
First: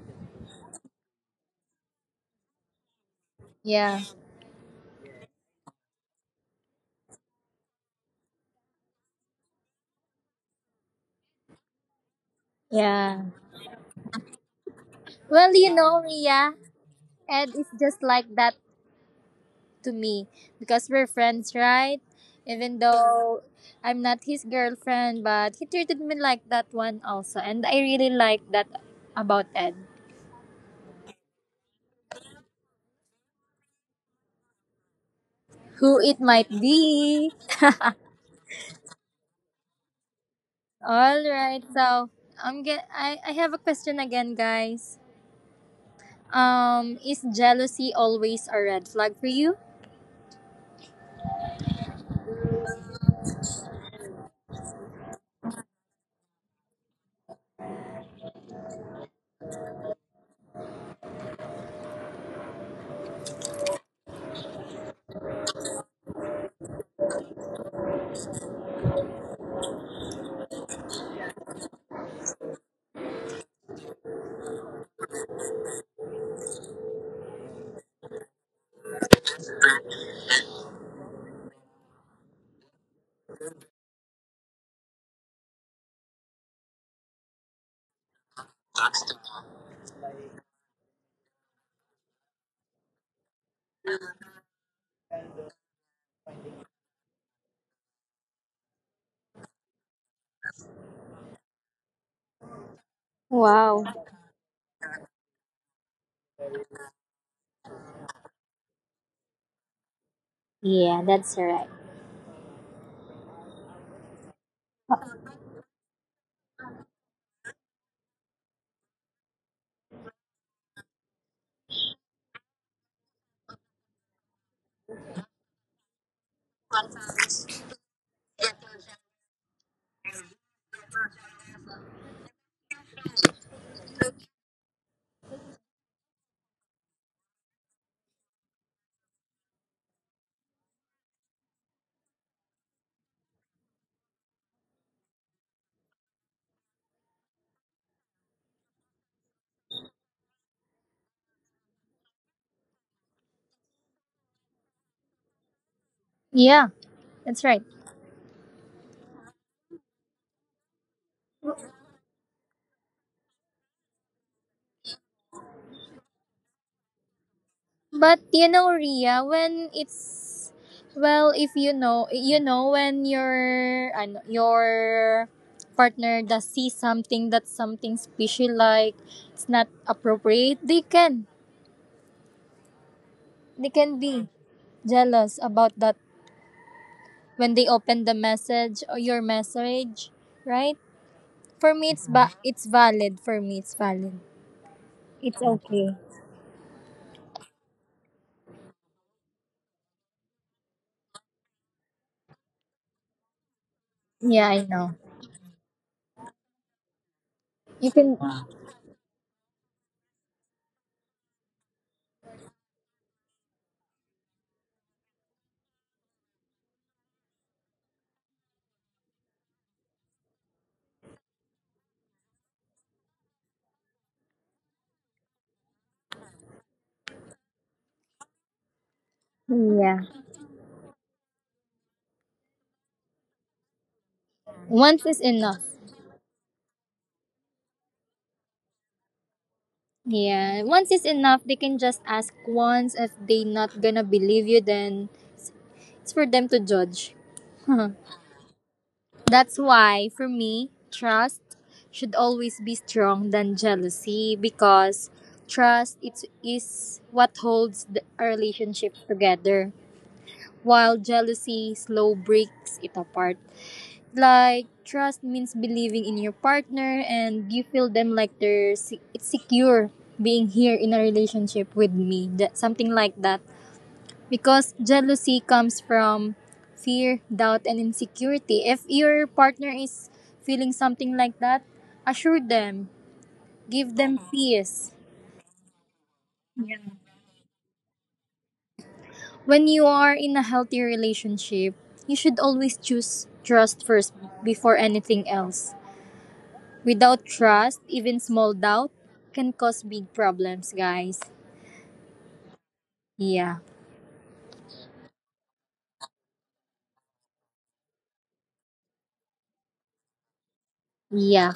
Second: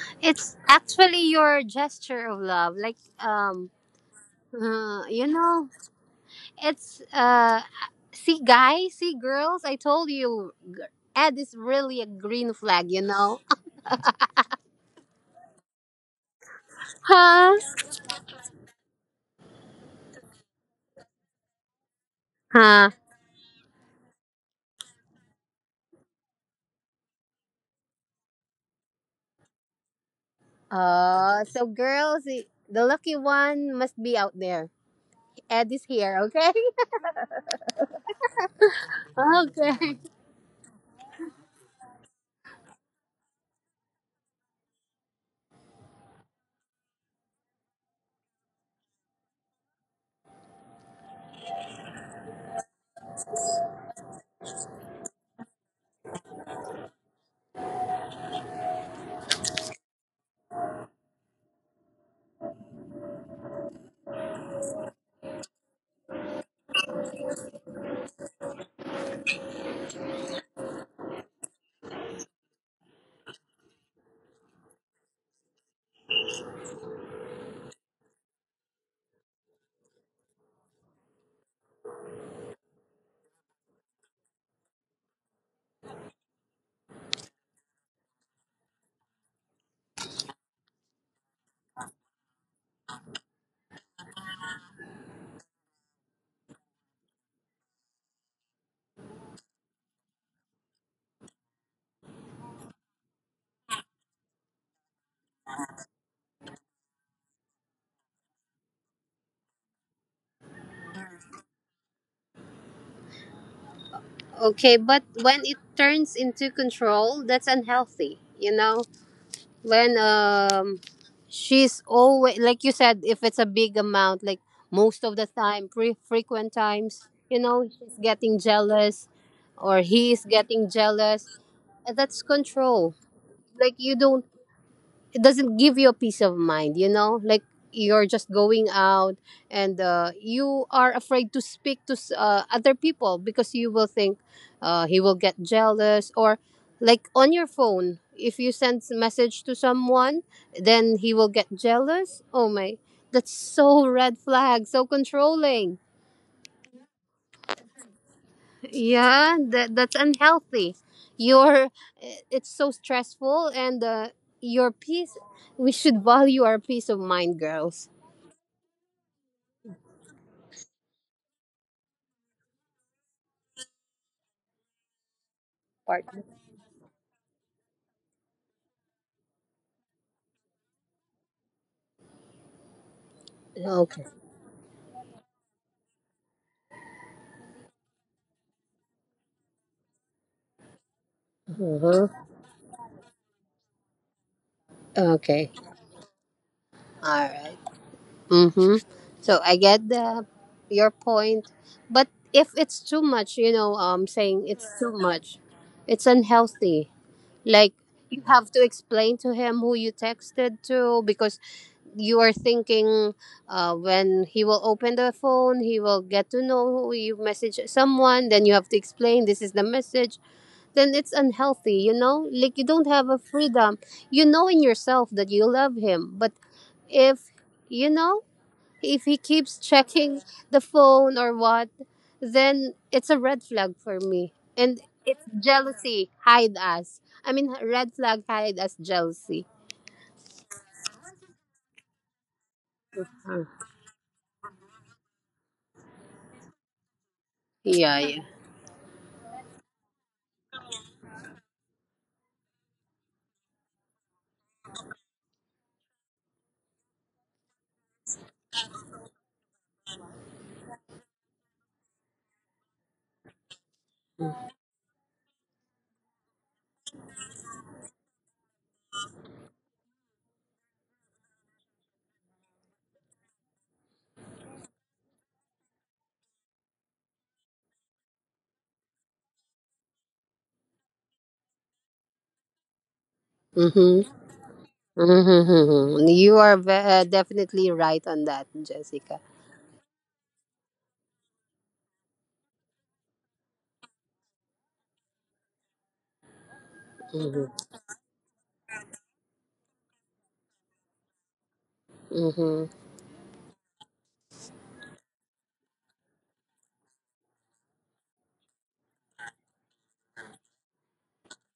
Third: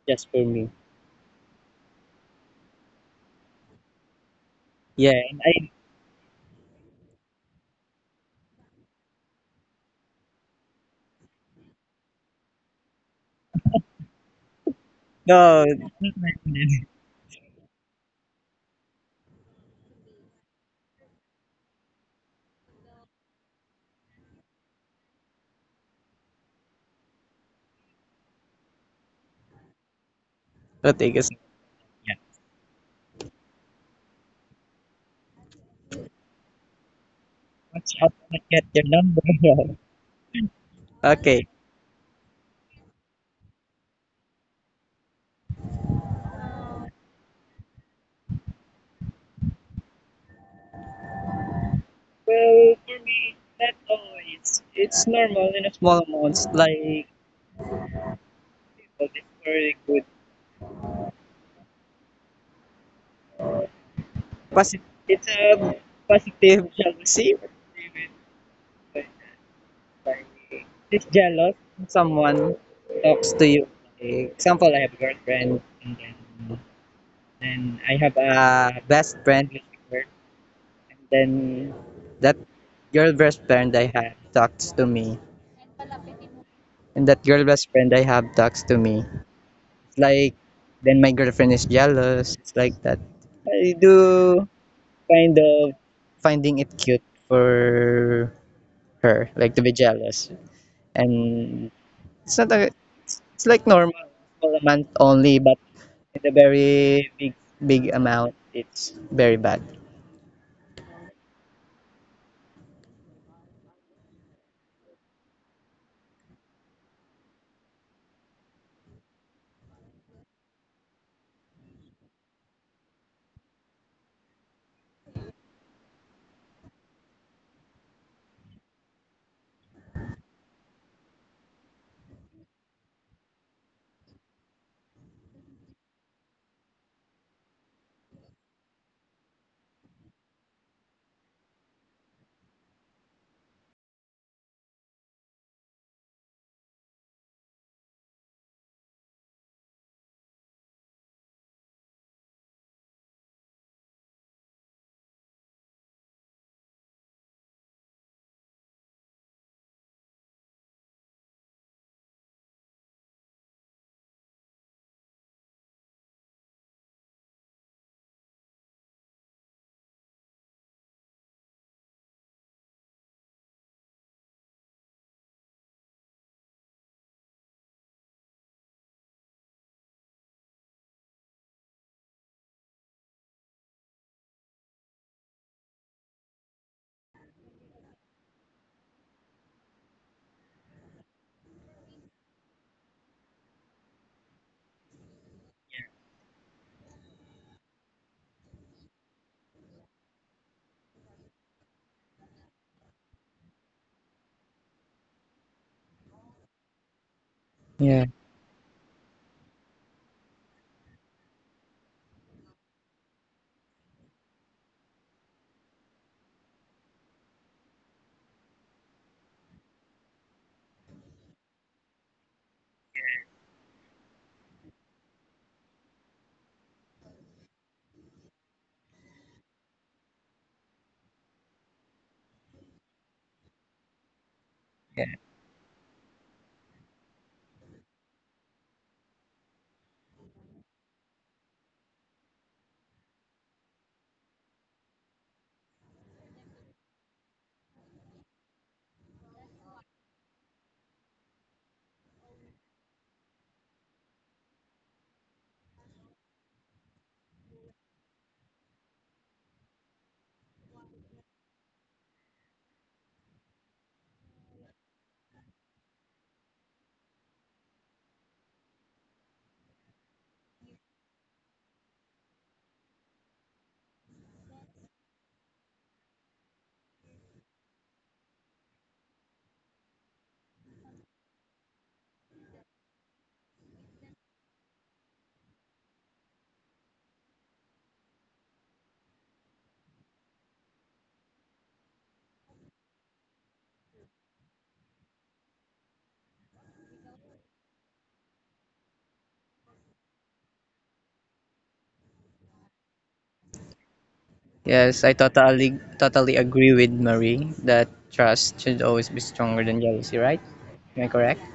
just for It's me. actually your gesture of love. Like, Yeah. Yeah, you and know, I it's, see, guys, see, girls. I told you, Ed is really a green flag. You Yeah. know? Well, no. you know, Ria, Ed Huh? is just like that to me because we're friends, right? Even Huh? though I'm not his girlfriend, but he treated me like that one also. And I really like that about Ed. Rodriguez. So girls, the lucky one must be out there. Ed is Who here, it might okay? be. Watch out, I get your number. Okay. All Okay. right. So, I'm get I have a question again, guys. Is jealousy always a red flag for you? Well, for me, not always. It's normal in a small amounts, like people, it's very good. It's a positive, shall we say, positive influence, like, it's jealous when someone talks to you. Like, example, I have a girlfriend, and then I have a best friend, with her, and then that girl best friend I have talks to me And that girl best friend I have talks to me. It's like then my girlfriend is jealous. It's like that. I do kind of finding it cute for her, like to be jealous. And it's not a, it's like Wow. normal for a month only, but in a very big amount, it's very bad. Yeah, that's right. Okay, but when it turns into control, that's unhealthy, you know? When, she's always like you said, if it's a big amount, like most of the time, frequent times, you know, she's getting jealous or he's getting jealous. And That's control. Like, you don't it doesn't give you a peace of mind, you know. Like, you're just going out, and, you are afraid to speak to other people, because you will think, he will get jealous, or like on your phone, if you send a message to someone, then he will get jealous. Oh my, that's so red flag, so controlling. Yeah, that's right. Yeah, that that's unhealthy. You're It's so stressful, and, your peace we should value our peace of mind, girls. But you know, Ria, when it's well, if you know, you know when your ano, your partner does see something that's something special, like it's not appropriate, they can Okay. be jealous about that, when they open the message or your message, right? For me, it's Mhm. ba it's valid. For me, it's valid. It's Okay. okay. All right. Mhm. So I get the your point, but if it's too much, you know, saying Yeah, I it's too know. much, it's unhealthy. Like You Yeah. can. you have to explain to him who you texted to because you are thinking when he will open the phone he will get to know who you message someone, then you have to explain this is the message, then it's unhealthy, you know? Like you don't have a freedom, you know, in yourself that you love him. But if, you know, if he keeps Yeah, checking the phone or what, then it's a red flag for me and once Yeah. is it's enough. jealousy hide us. I mean red flag hide us jealousy. Yeah, once is enough. They can just ask once. If they Mm. not gonna believe you, then it's for them to judge. Yeah, yeah. That's why, for me, trust should always be strong than jealousy, because trust it is what holds the, a relationship together, while jealousy slow breaks it apart. Like trust means believing in your partner and you feel them like it's secure being here in a relationship with me. That something like that. Because jealousy comes from fear, doubt and insecurity. If your partner is feeling something like that, assure them, give them Mm-hmm. peace. Mm-hmm. You are definitely right on that, Jessica. When you are in a healthy relationship, you should always choose trust first before anything else. Without Mm-hmm. trust, even small doubt can cause big problems, guys. Mm-hmm. Yeah. Yes, I totally agree with Marie that trust should always be stronger than jealousy, right? Am I correct? Yeah.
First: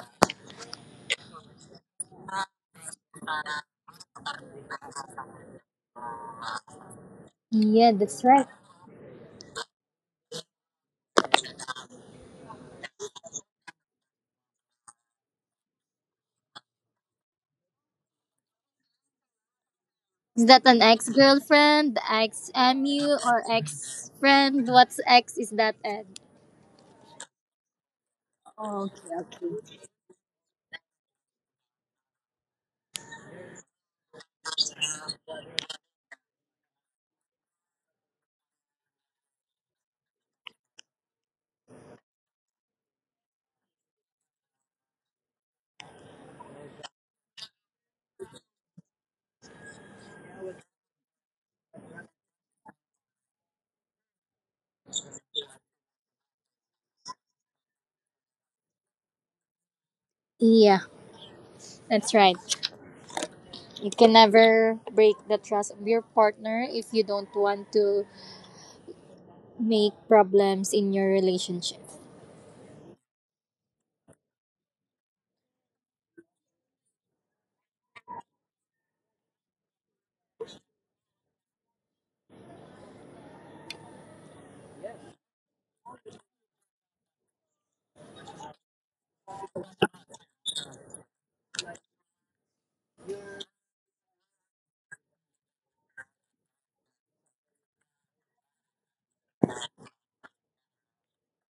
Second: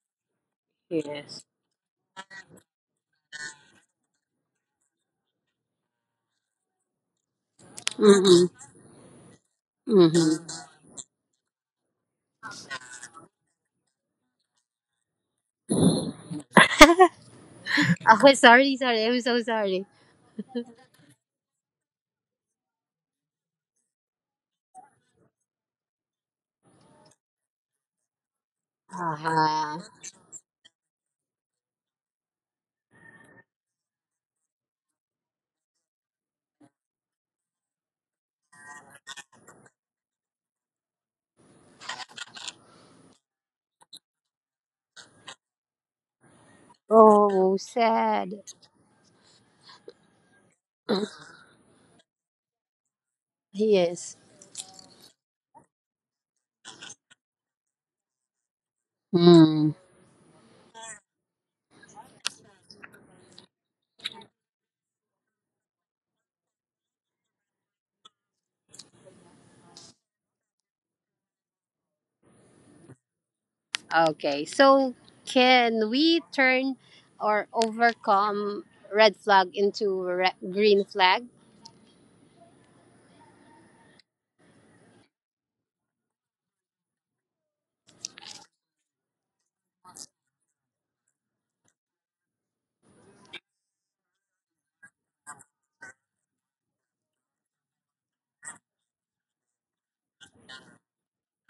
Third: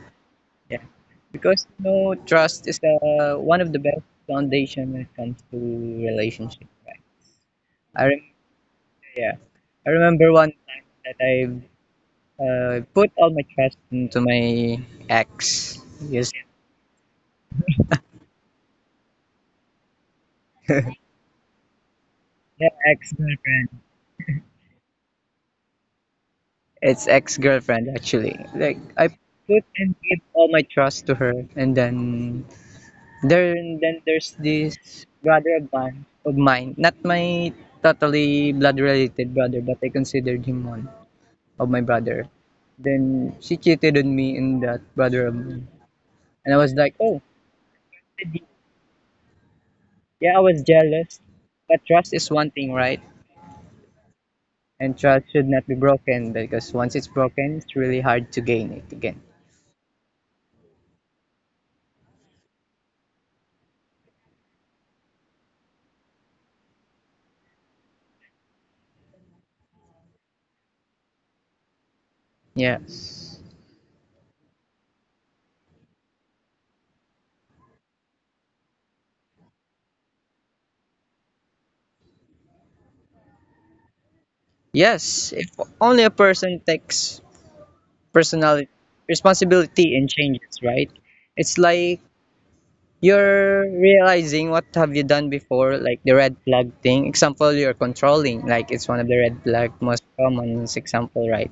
Yeah. Yes. Because you know, trust is one of the best foundation when it comes to relationship, right? Yeah, I that's remember, Mm-hmm. right. yeah, I remember Mm-hmm. one time that I put all my trust into my ex. Yes, Okay, sorry, sorry. I'm so sorry. Is that an ex girlfriend, ex yeah, ex MU, or girlfriend. ex friend? What's ex is that, Ed? It's ex girlfriend actually. Like Oh, I okay, put okay. Uh-huh. and give all my trust to her, and then there then there's this brother of mine, not my totally blood related brother, but I considered him one of my brother. Then she cheated on me and that brother of mine. And I was like, oh, Oh, sad. yeah, I was jealous. But trust is one thing, right? Yes. And trust should not be broken, because once it's broken, it's really hard to gain it again. Mm. Yeah, that's right. You can never break the trust of your partner if you don't want to make problems in your relationship. Yeah. Okay, so can we turn or overcome red flag into green flag? Yes, if only a person takes personality responsibility and changes, right? It's like you're realizing what have you done before, like the red flag thing. Example, you're controlling, like it's one of the red flag most common example, right?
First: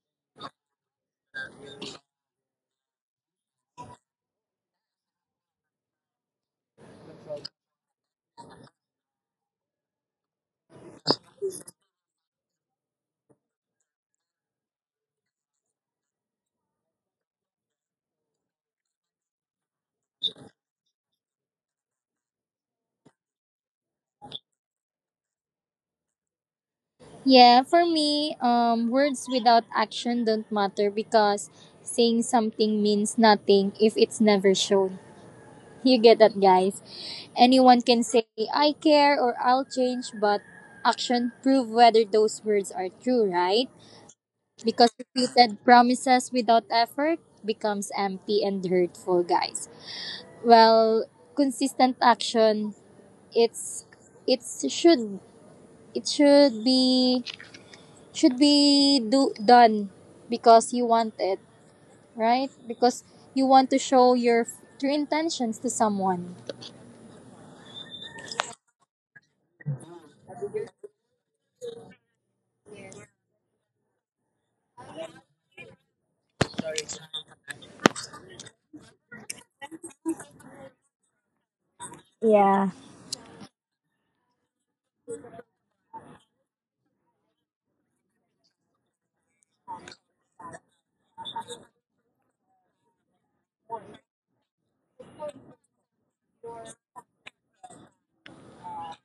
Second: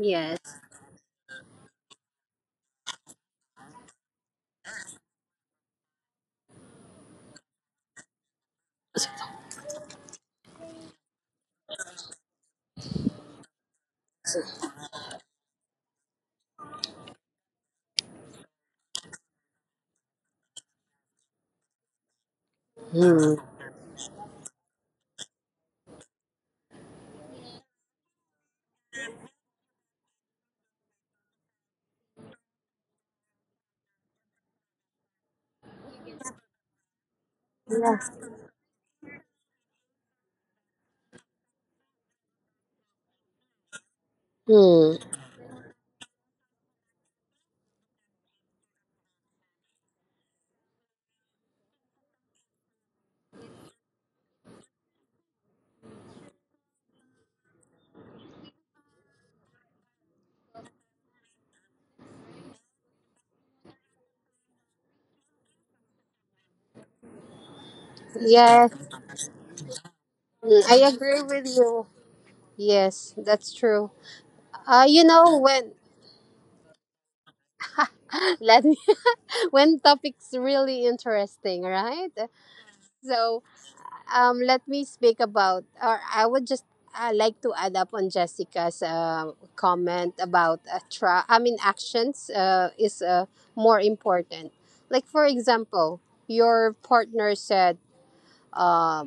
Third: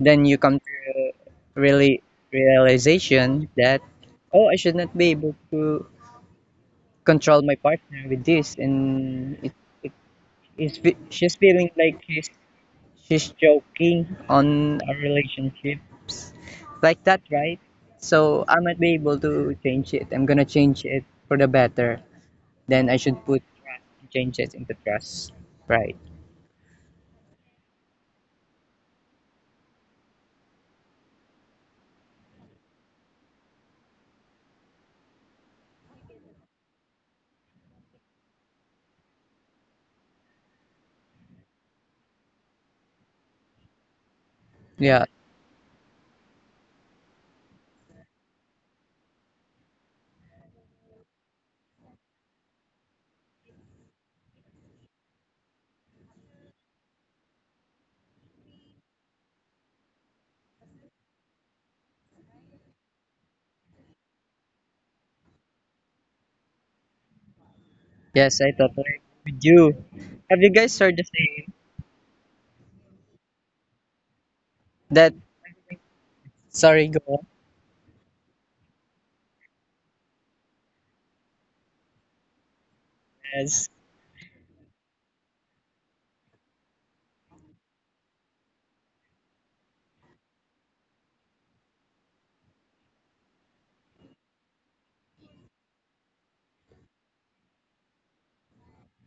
Then you come to really realization that, oh, I should not be able to control my partner with this, and it is she's feeling like she's joking on our relationships like that, right? So I might be able to change it. I'm gonna change it for the better, then I should Mm. put trust, change it into trust. Right. Yeah, for me, words without action don't matter because saying something means nothing if it's never shown. You get that, guys? Anyone can Yes. say, I care or I'll change, but action prove whether those words are true, right? Because Yeah. Mm. repeated promises without effort becomes empty and hurtful, guys. Well, consistent action, it's it should it should be do done because you want it, right? Because you want to show your true intentions to someone. Yes, I Yes. totally agree with you. Have you Mm, I guys heard the agree with saying you. Yes, that's true. You that know when sorry go on let me when topics really interesting, right? Yeah. So as um, let me speak about, or I would just like to add up on Jessica's comment about I mean actions is more important. Like for example, your partner said uh,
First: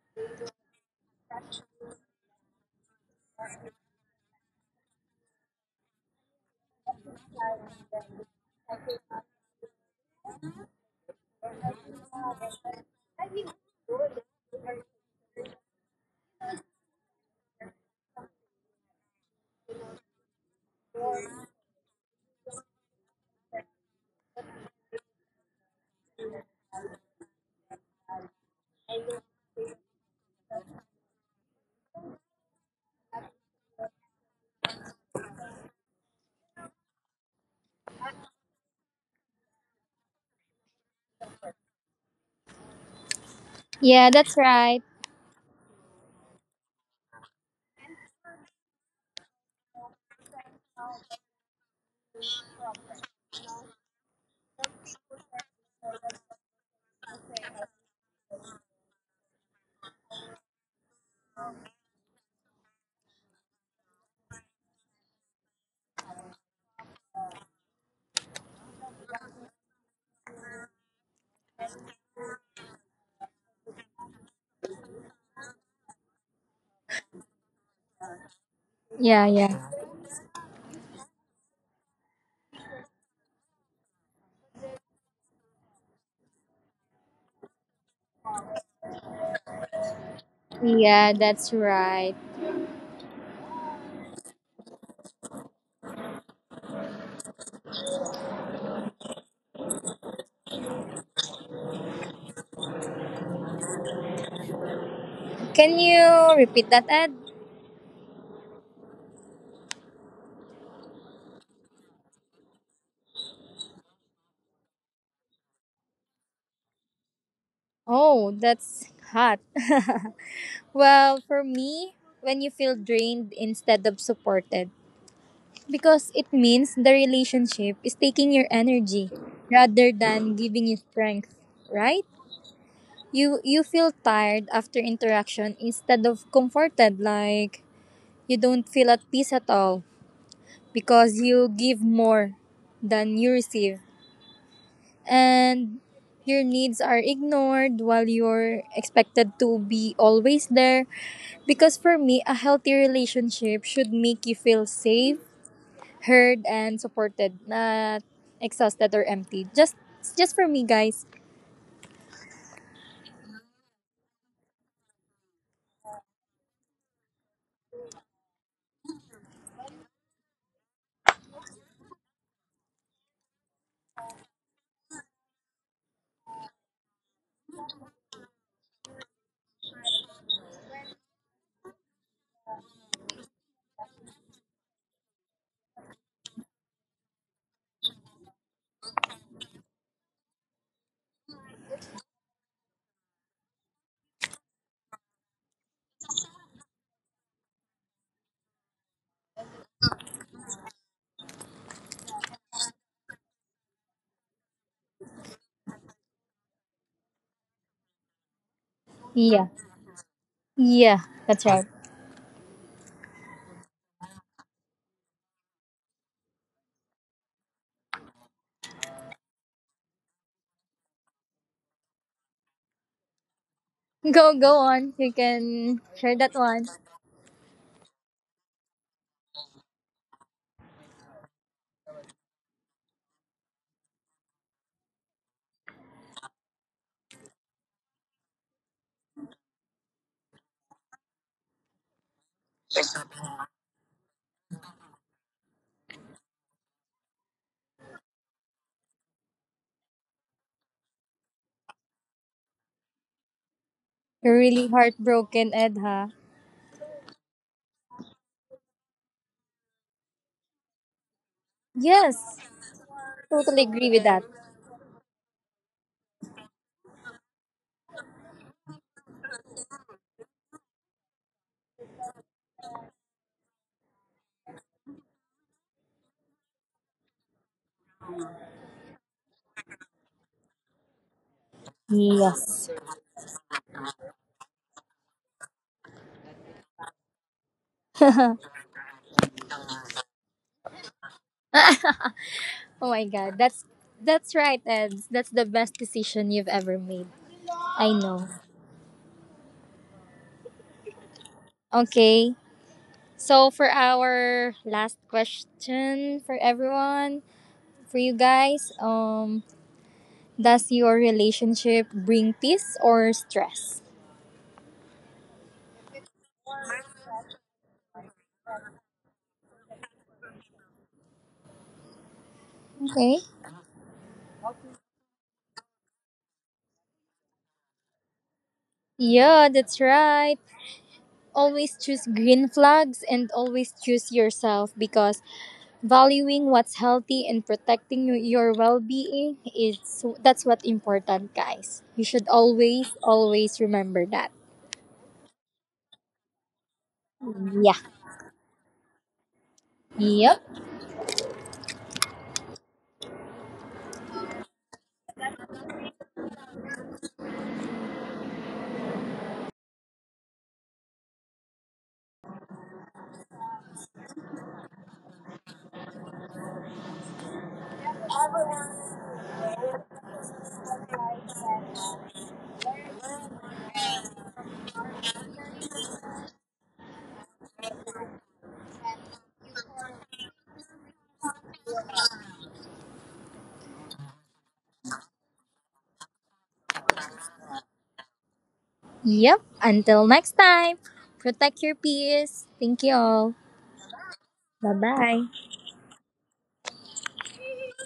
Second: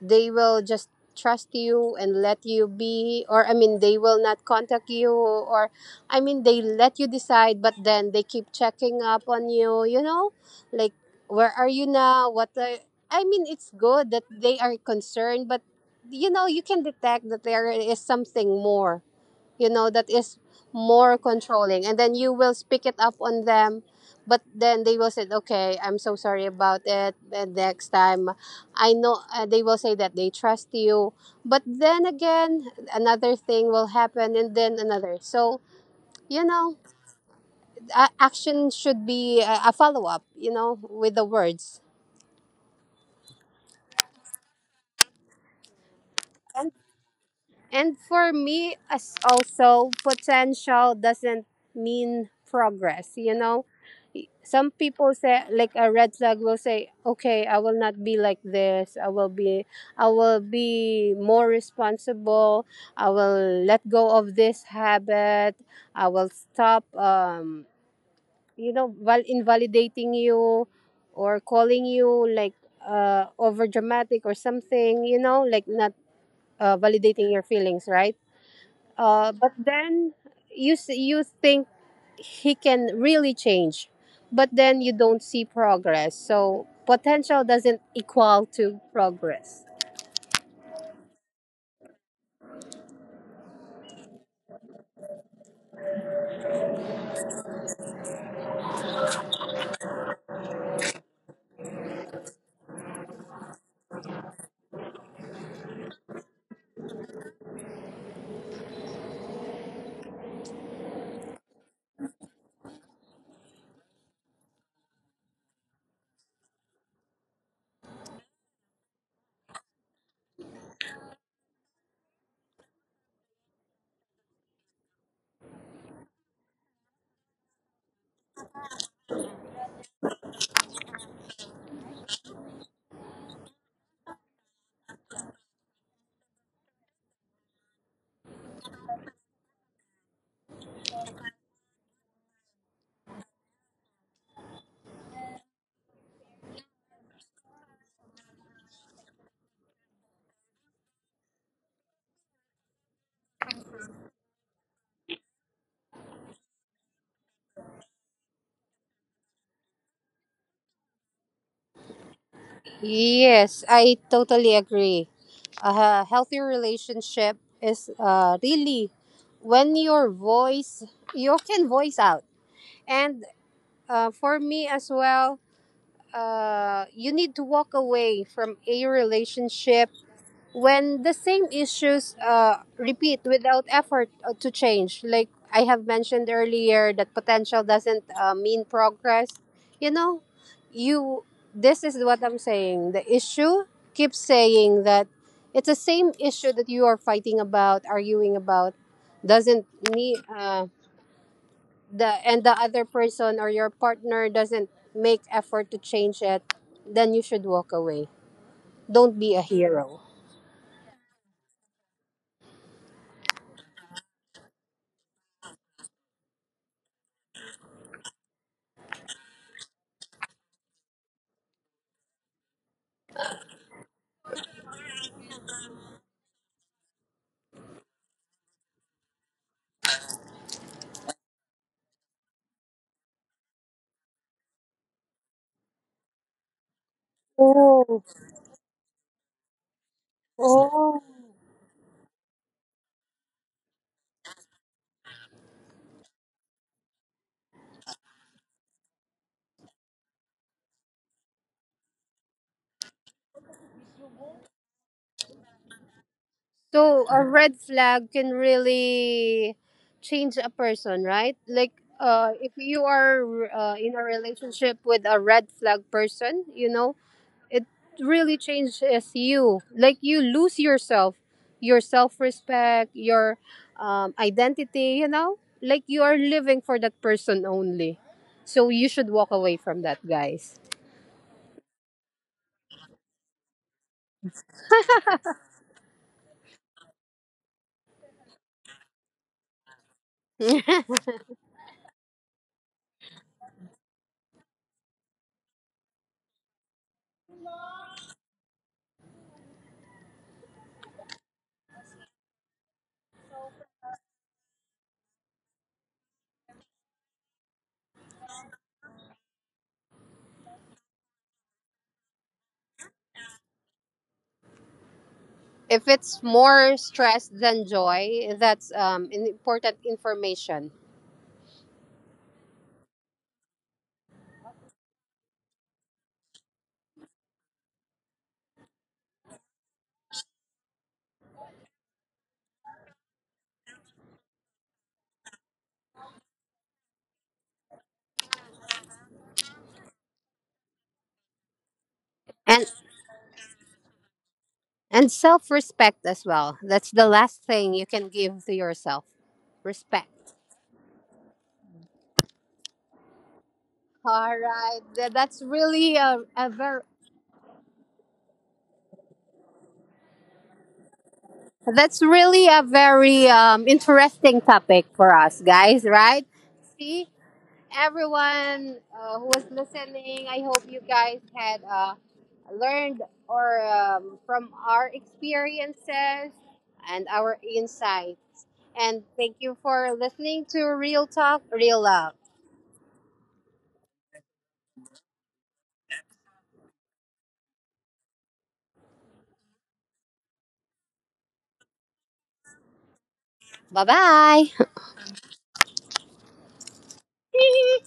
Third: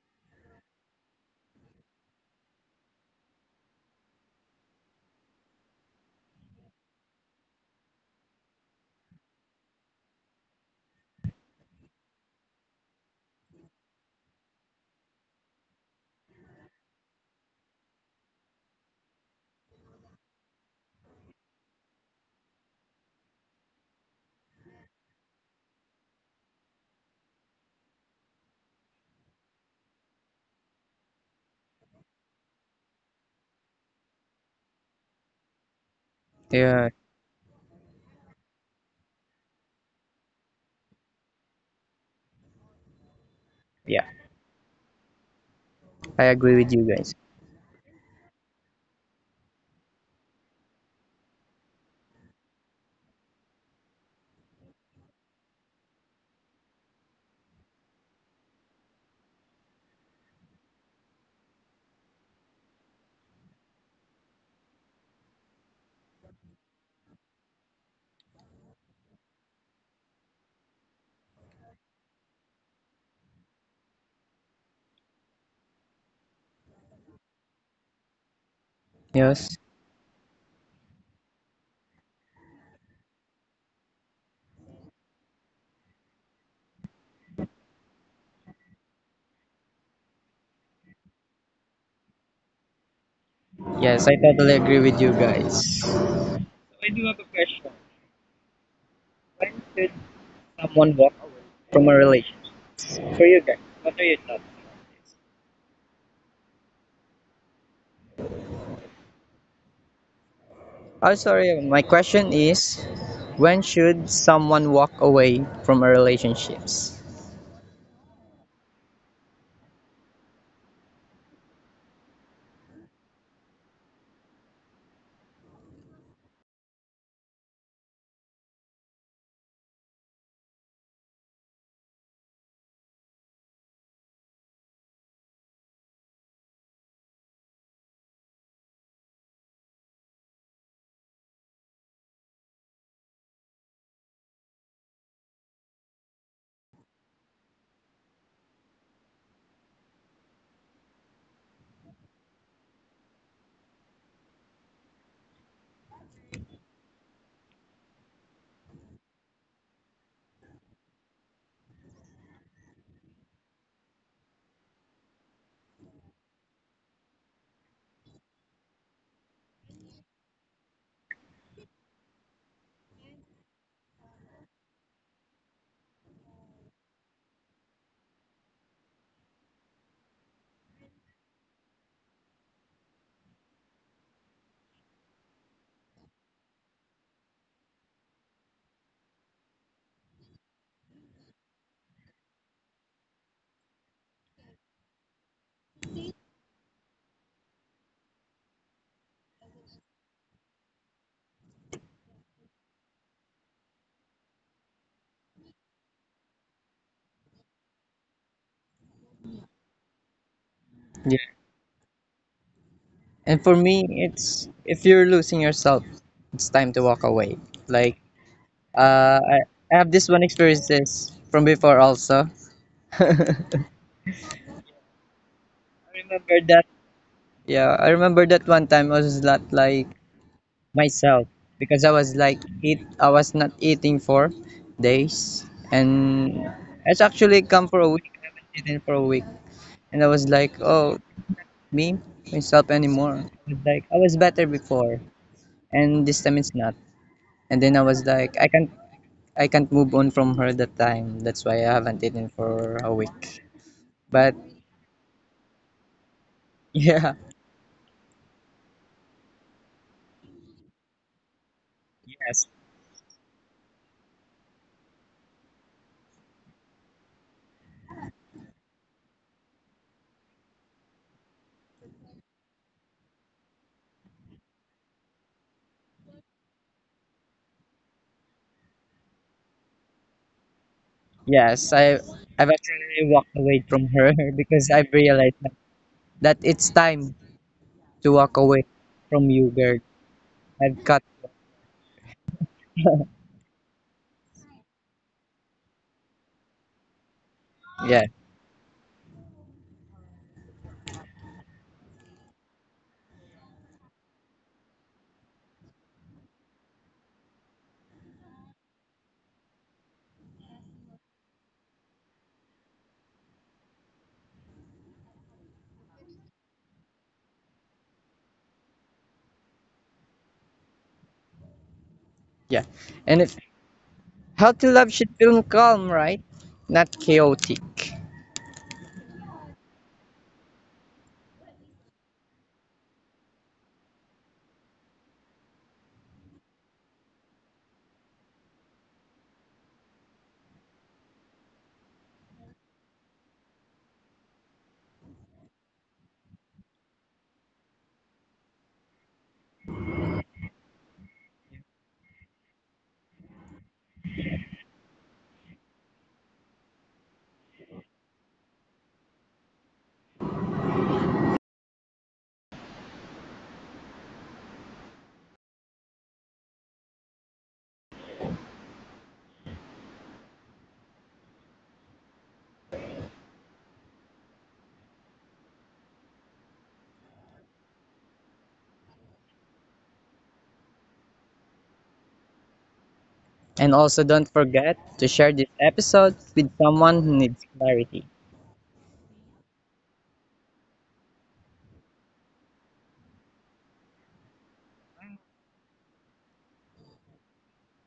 they will just trust you and let you be, or I mean they will not contact you, or I mean they let you decide, but then they keep checking up on you, you know, like where are you now, what are, I mean it's good that they are concerned, but you know you can detect that there is something more, you know, that is more controlling. And then you will speak it up on them, but then they will say, okay, I'm so sorry about it, and next time, I know they will say that they trust you. But then again another thing will happen, and then another. So you know, yeah action should be a follow-up, you know, with the words. yeah Yeah, that's right. I agree with you guys. And for me, as also, potential doesn't mean progress. You know, some people say, like a red flag will say, okay, I will not be like this. I will be more responsible. I will let go of this habit. I will stop, you know, invalidating you, or calling you like over dramatic or something, you know, like not validating your feelings, right? Yeah, But Yes. yeah. then you think he can really change, but then you don't see progress. So potential doesn't equal to progress. Yeah, that's right. Yes, I totally agree with you guys. When should someone walk away from a relationship? For you guys, what are your thoughts? Can you repeat that, Ed? Oh, sorry. My question is, when should someone walk away from a relationships? Oh, that's hot. Well, for me, when you feel drained instead of supported, because it means the relationship is taking your energy rather than giving you strength, right? You feel tired after interaction instead of comforted, like you don't feel at peace at all because you give more than you receive and your needs are ignored while you're expected to be always there. Because for me a healthy relationship should make you feel safe, heard and supported, not exhausted or empty. Just for me guys. Yes, I totally agree. A healthy relationship is really when your voice, you can voice out. And for me as well, you need to walk away from a relationship when the same issues repeat without effort to change. Like I have mentioned earlier, that potential doesn't mean progress. You know, you. This is what I'm saying. The issue keeps saying that it's the same issue that you are fighting about, arguing about, doesn't need. The and the other person or your partner doesn't make effort to change it, then you should walk away. Don't be a Yeah. hero. Yeah, that's right. And for me, it's if you're losing yourself, it's time to walk away. Like uh, I, I have this one experiences from before also. I Go, go on. You can share that remember one. that. Yeah, I remember that one time I was not like myself, because I was like eat. I was not eating for days, and it's actually come for a Oh, week. I haven't eaten for a week, and I was like, oh, oh. me myself anymore. I was like I was better before, and this time it's not. And then I was like, I can't move on from her that time. That's why I haven't eaten for a week. But You're really heartbroken, Ed, huh? So yeah, a red flag can really change a person, right? Like Yes, yes, if you are totally in agree a with that. relationship with a red flag person, you know, it really changes you. Like you lose yourself, your self respect, your identity, you know? Like you are living for that person only. So you should walk away from that, guys. yes. I've Yes. actually walked away from her because I've realized that it's time to walk Oh away from you, girl. I've cut. If my God, that's right, Ed. That's the best decision you've ever made. I Yeah, know. Okay. So for our last question for everyone, for you guys, does your relationship bring peace or stress? it's more stress than joy, that's an important information. yeah. Okay. And if how to love should feel calm, right? Not chaotic. Yeah, that's right. Always choose green flags and always choose yourself, because valuing what's healthy and protecting your well-being is that's what important guys, you should And always always remember that. and self-respect as well. That's the last thing Yeah. you can give to yourself. Respect. Yep. All right. That's really a very That's really a very interesting topic for us, guys, right? See, everyone who was listening, I hope you guys had learned or from our experiences and our insights. And thank you for listening to Real Talk, Real Love. And also, don't forget to share this episode with someone who needs clarity. Yep, until next time, protect your peace, thank you all, Bye bye. bye bye.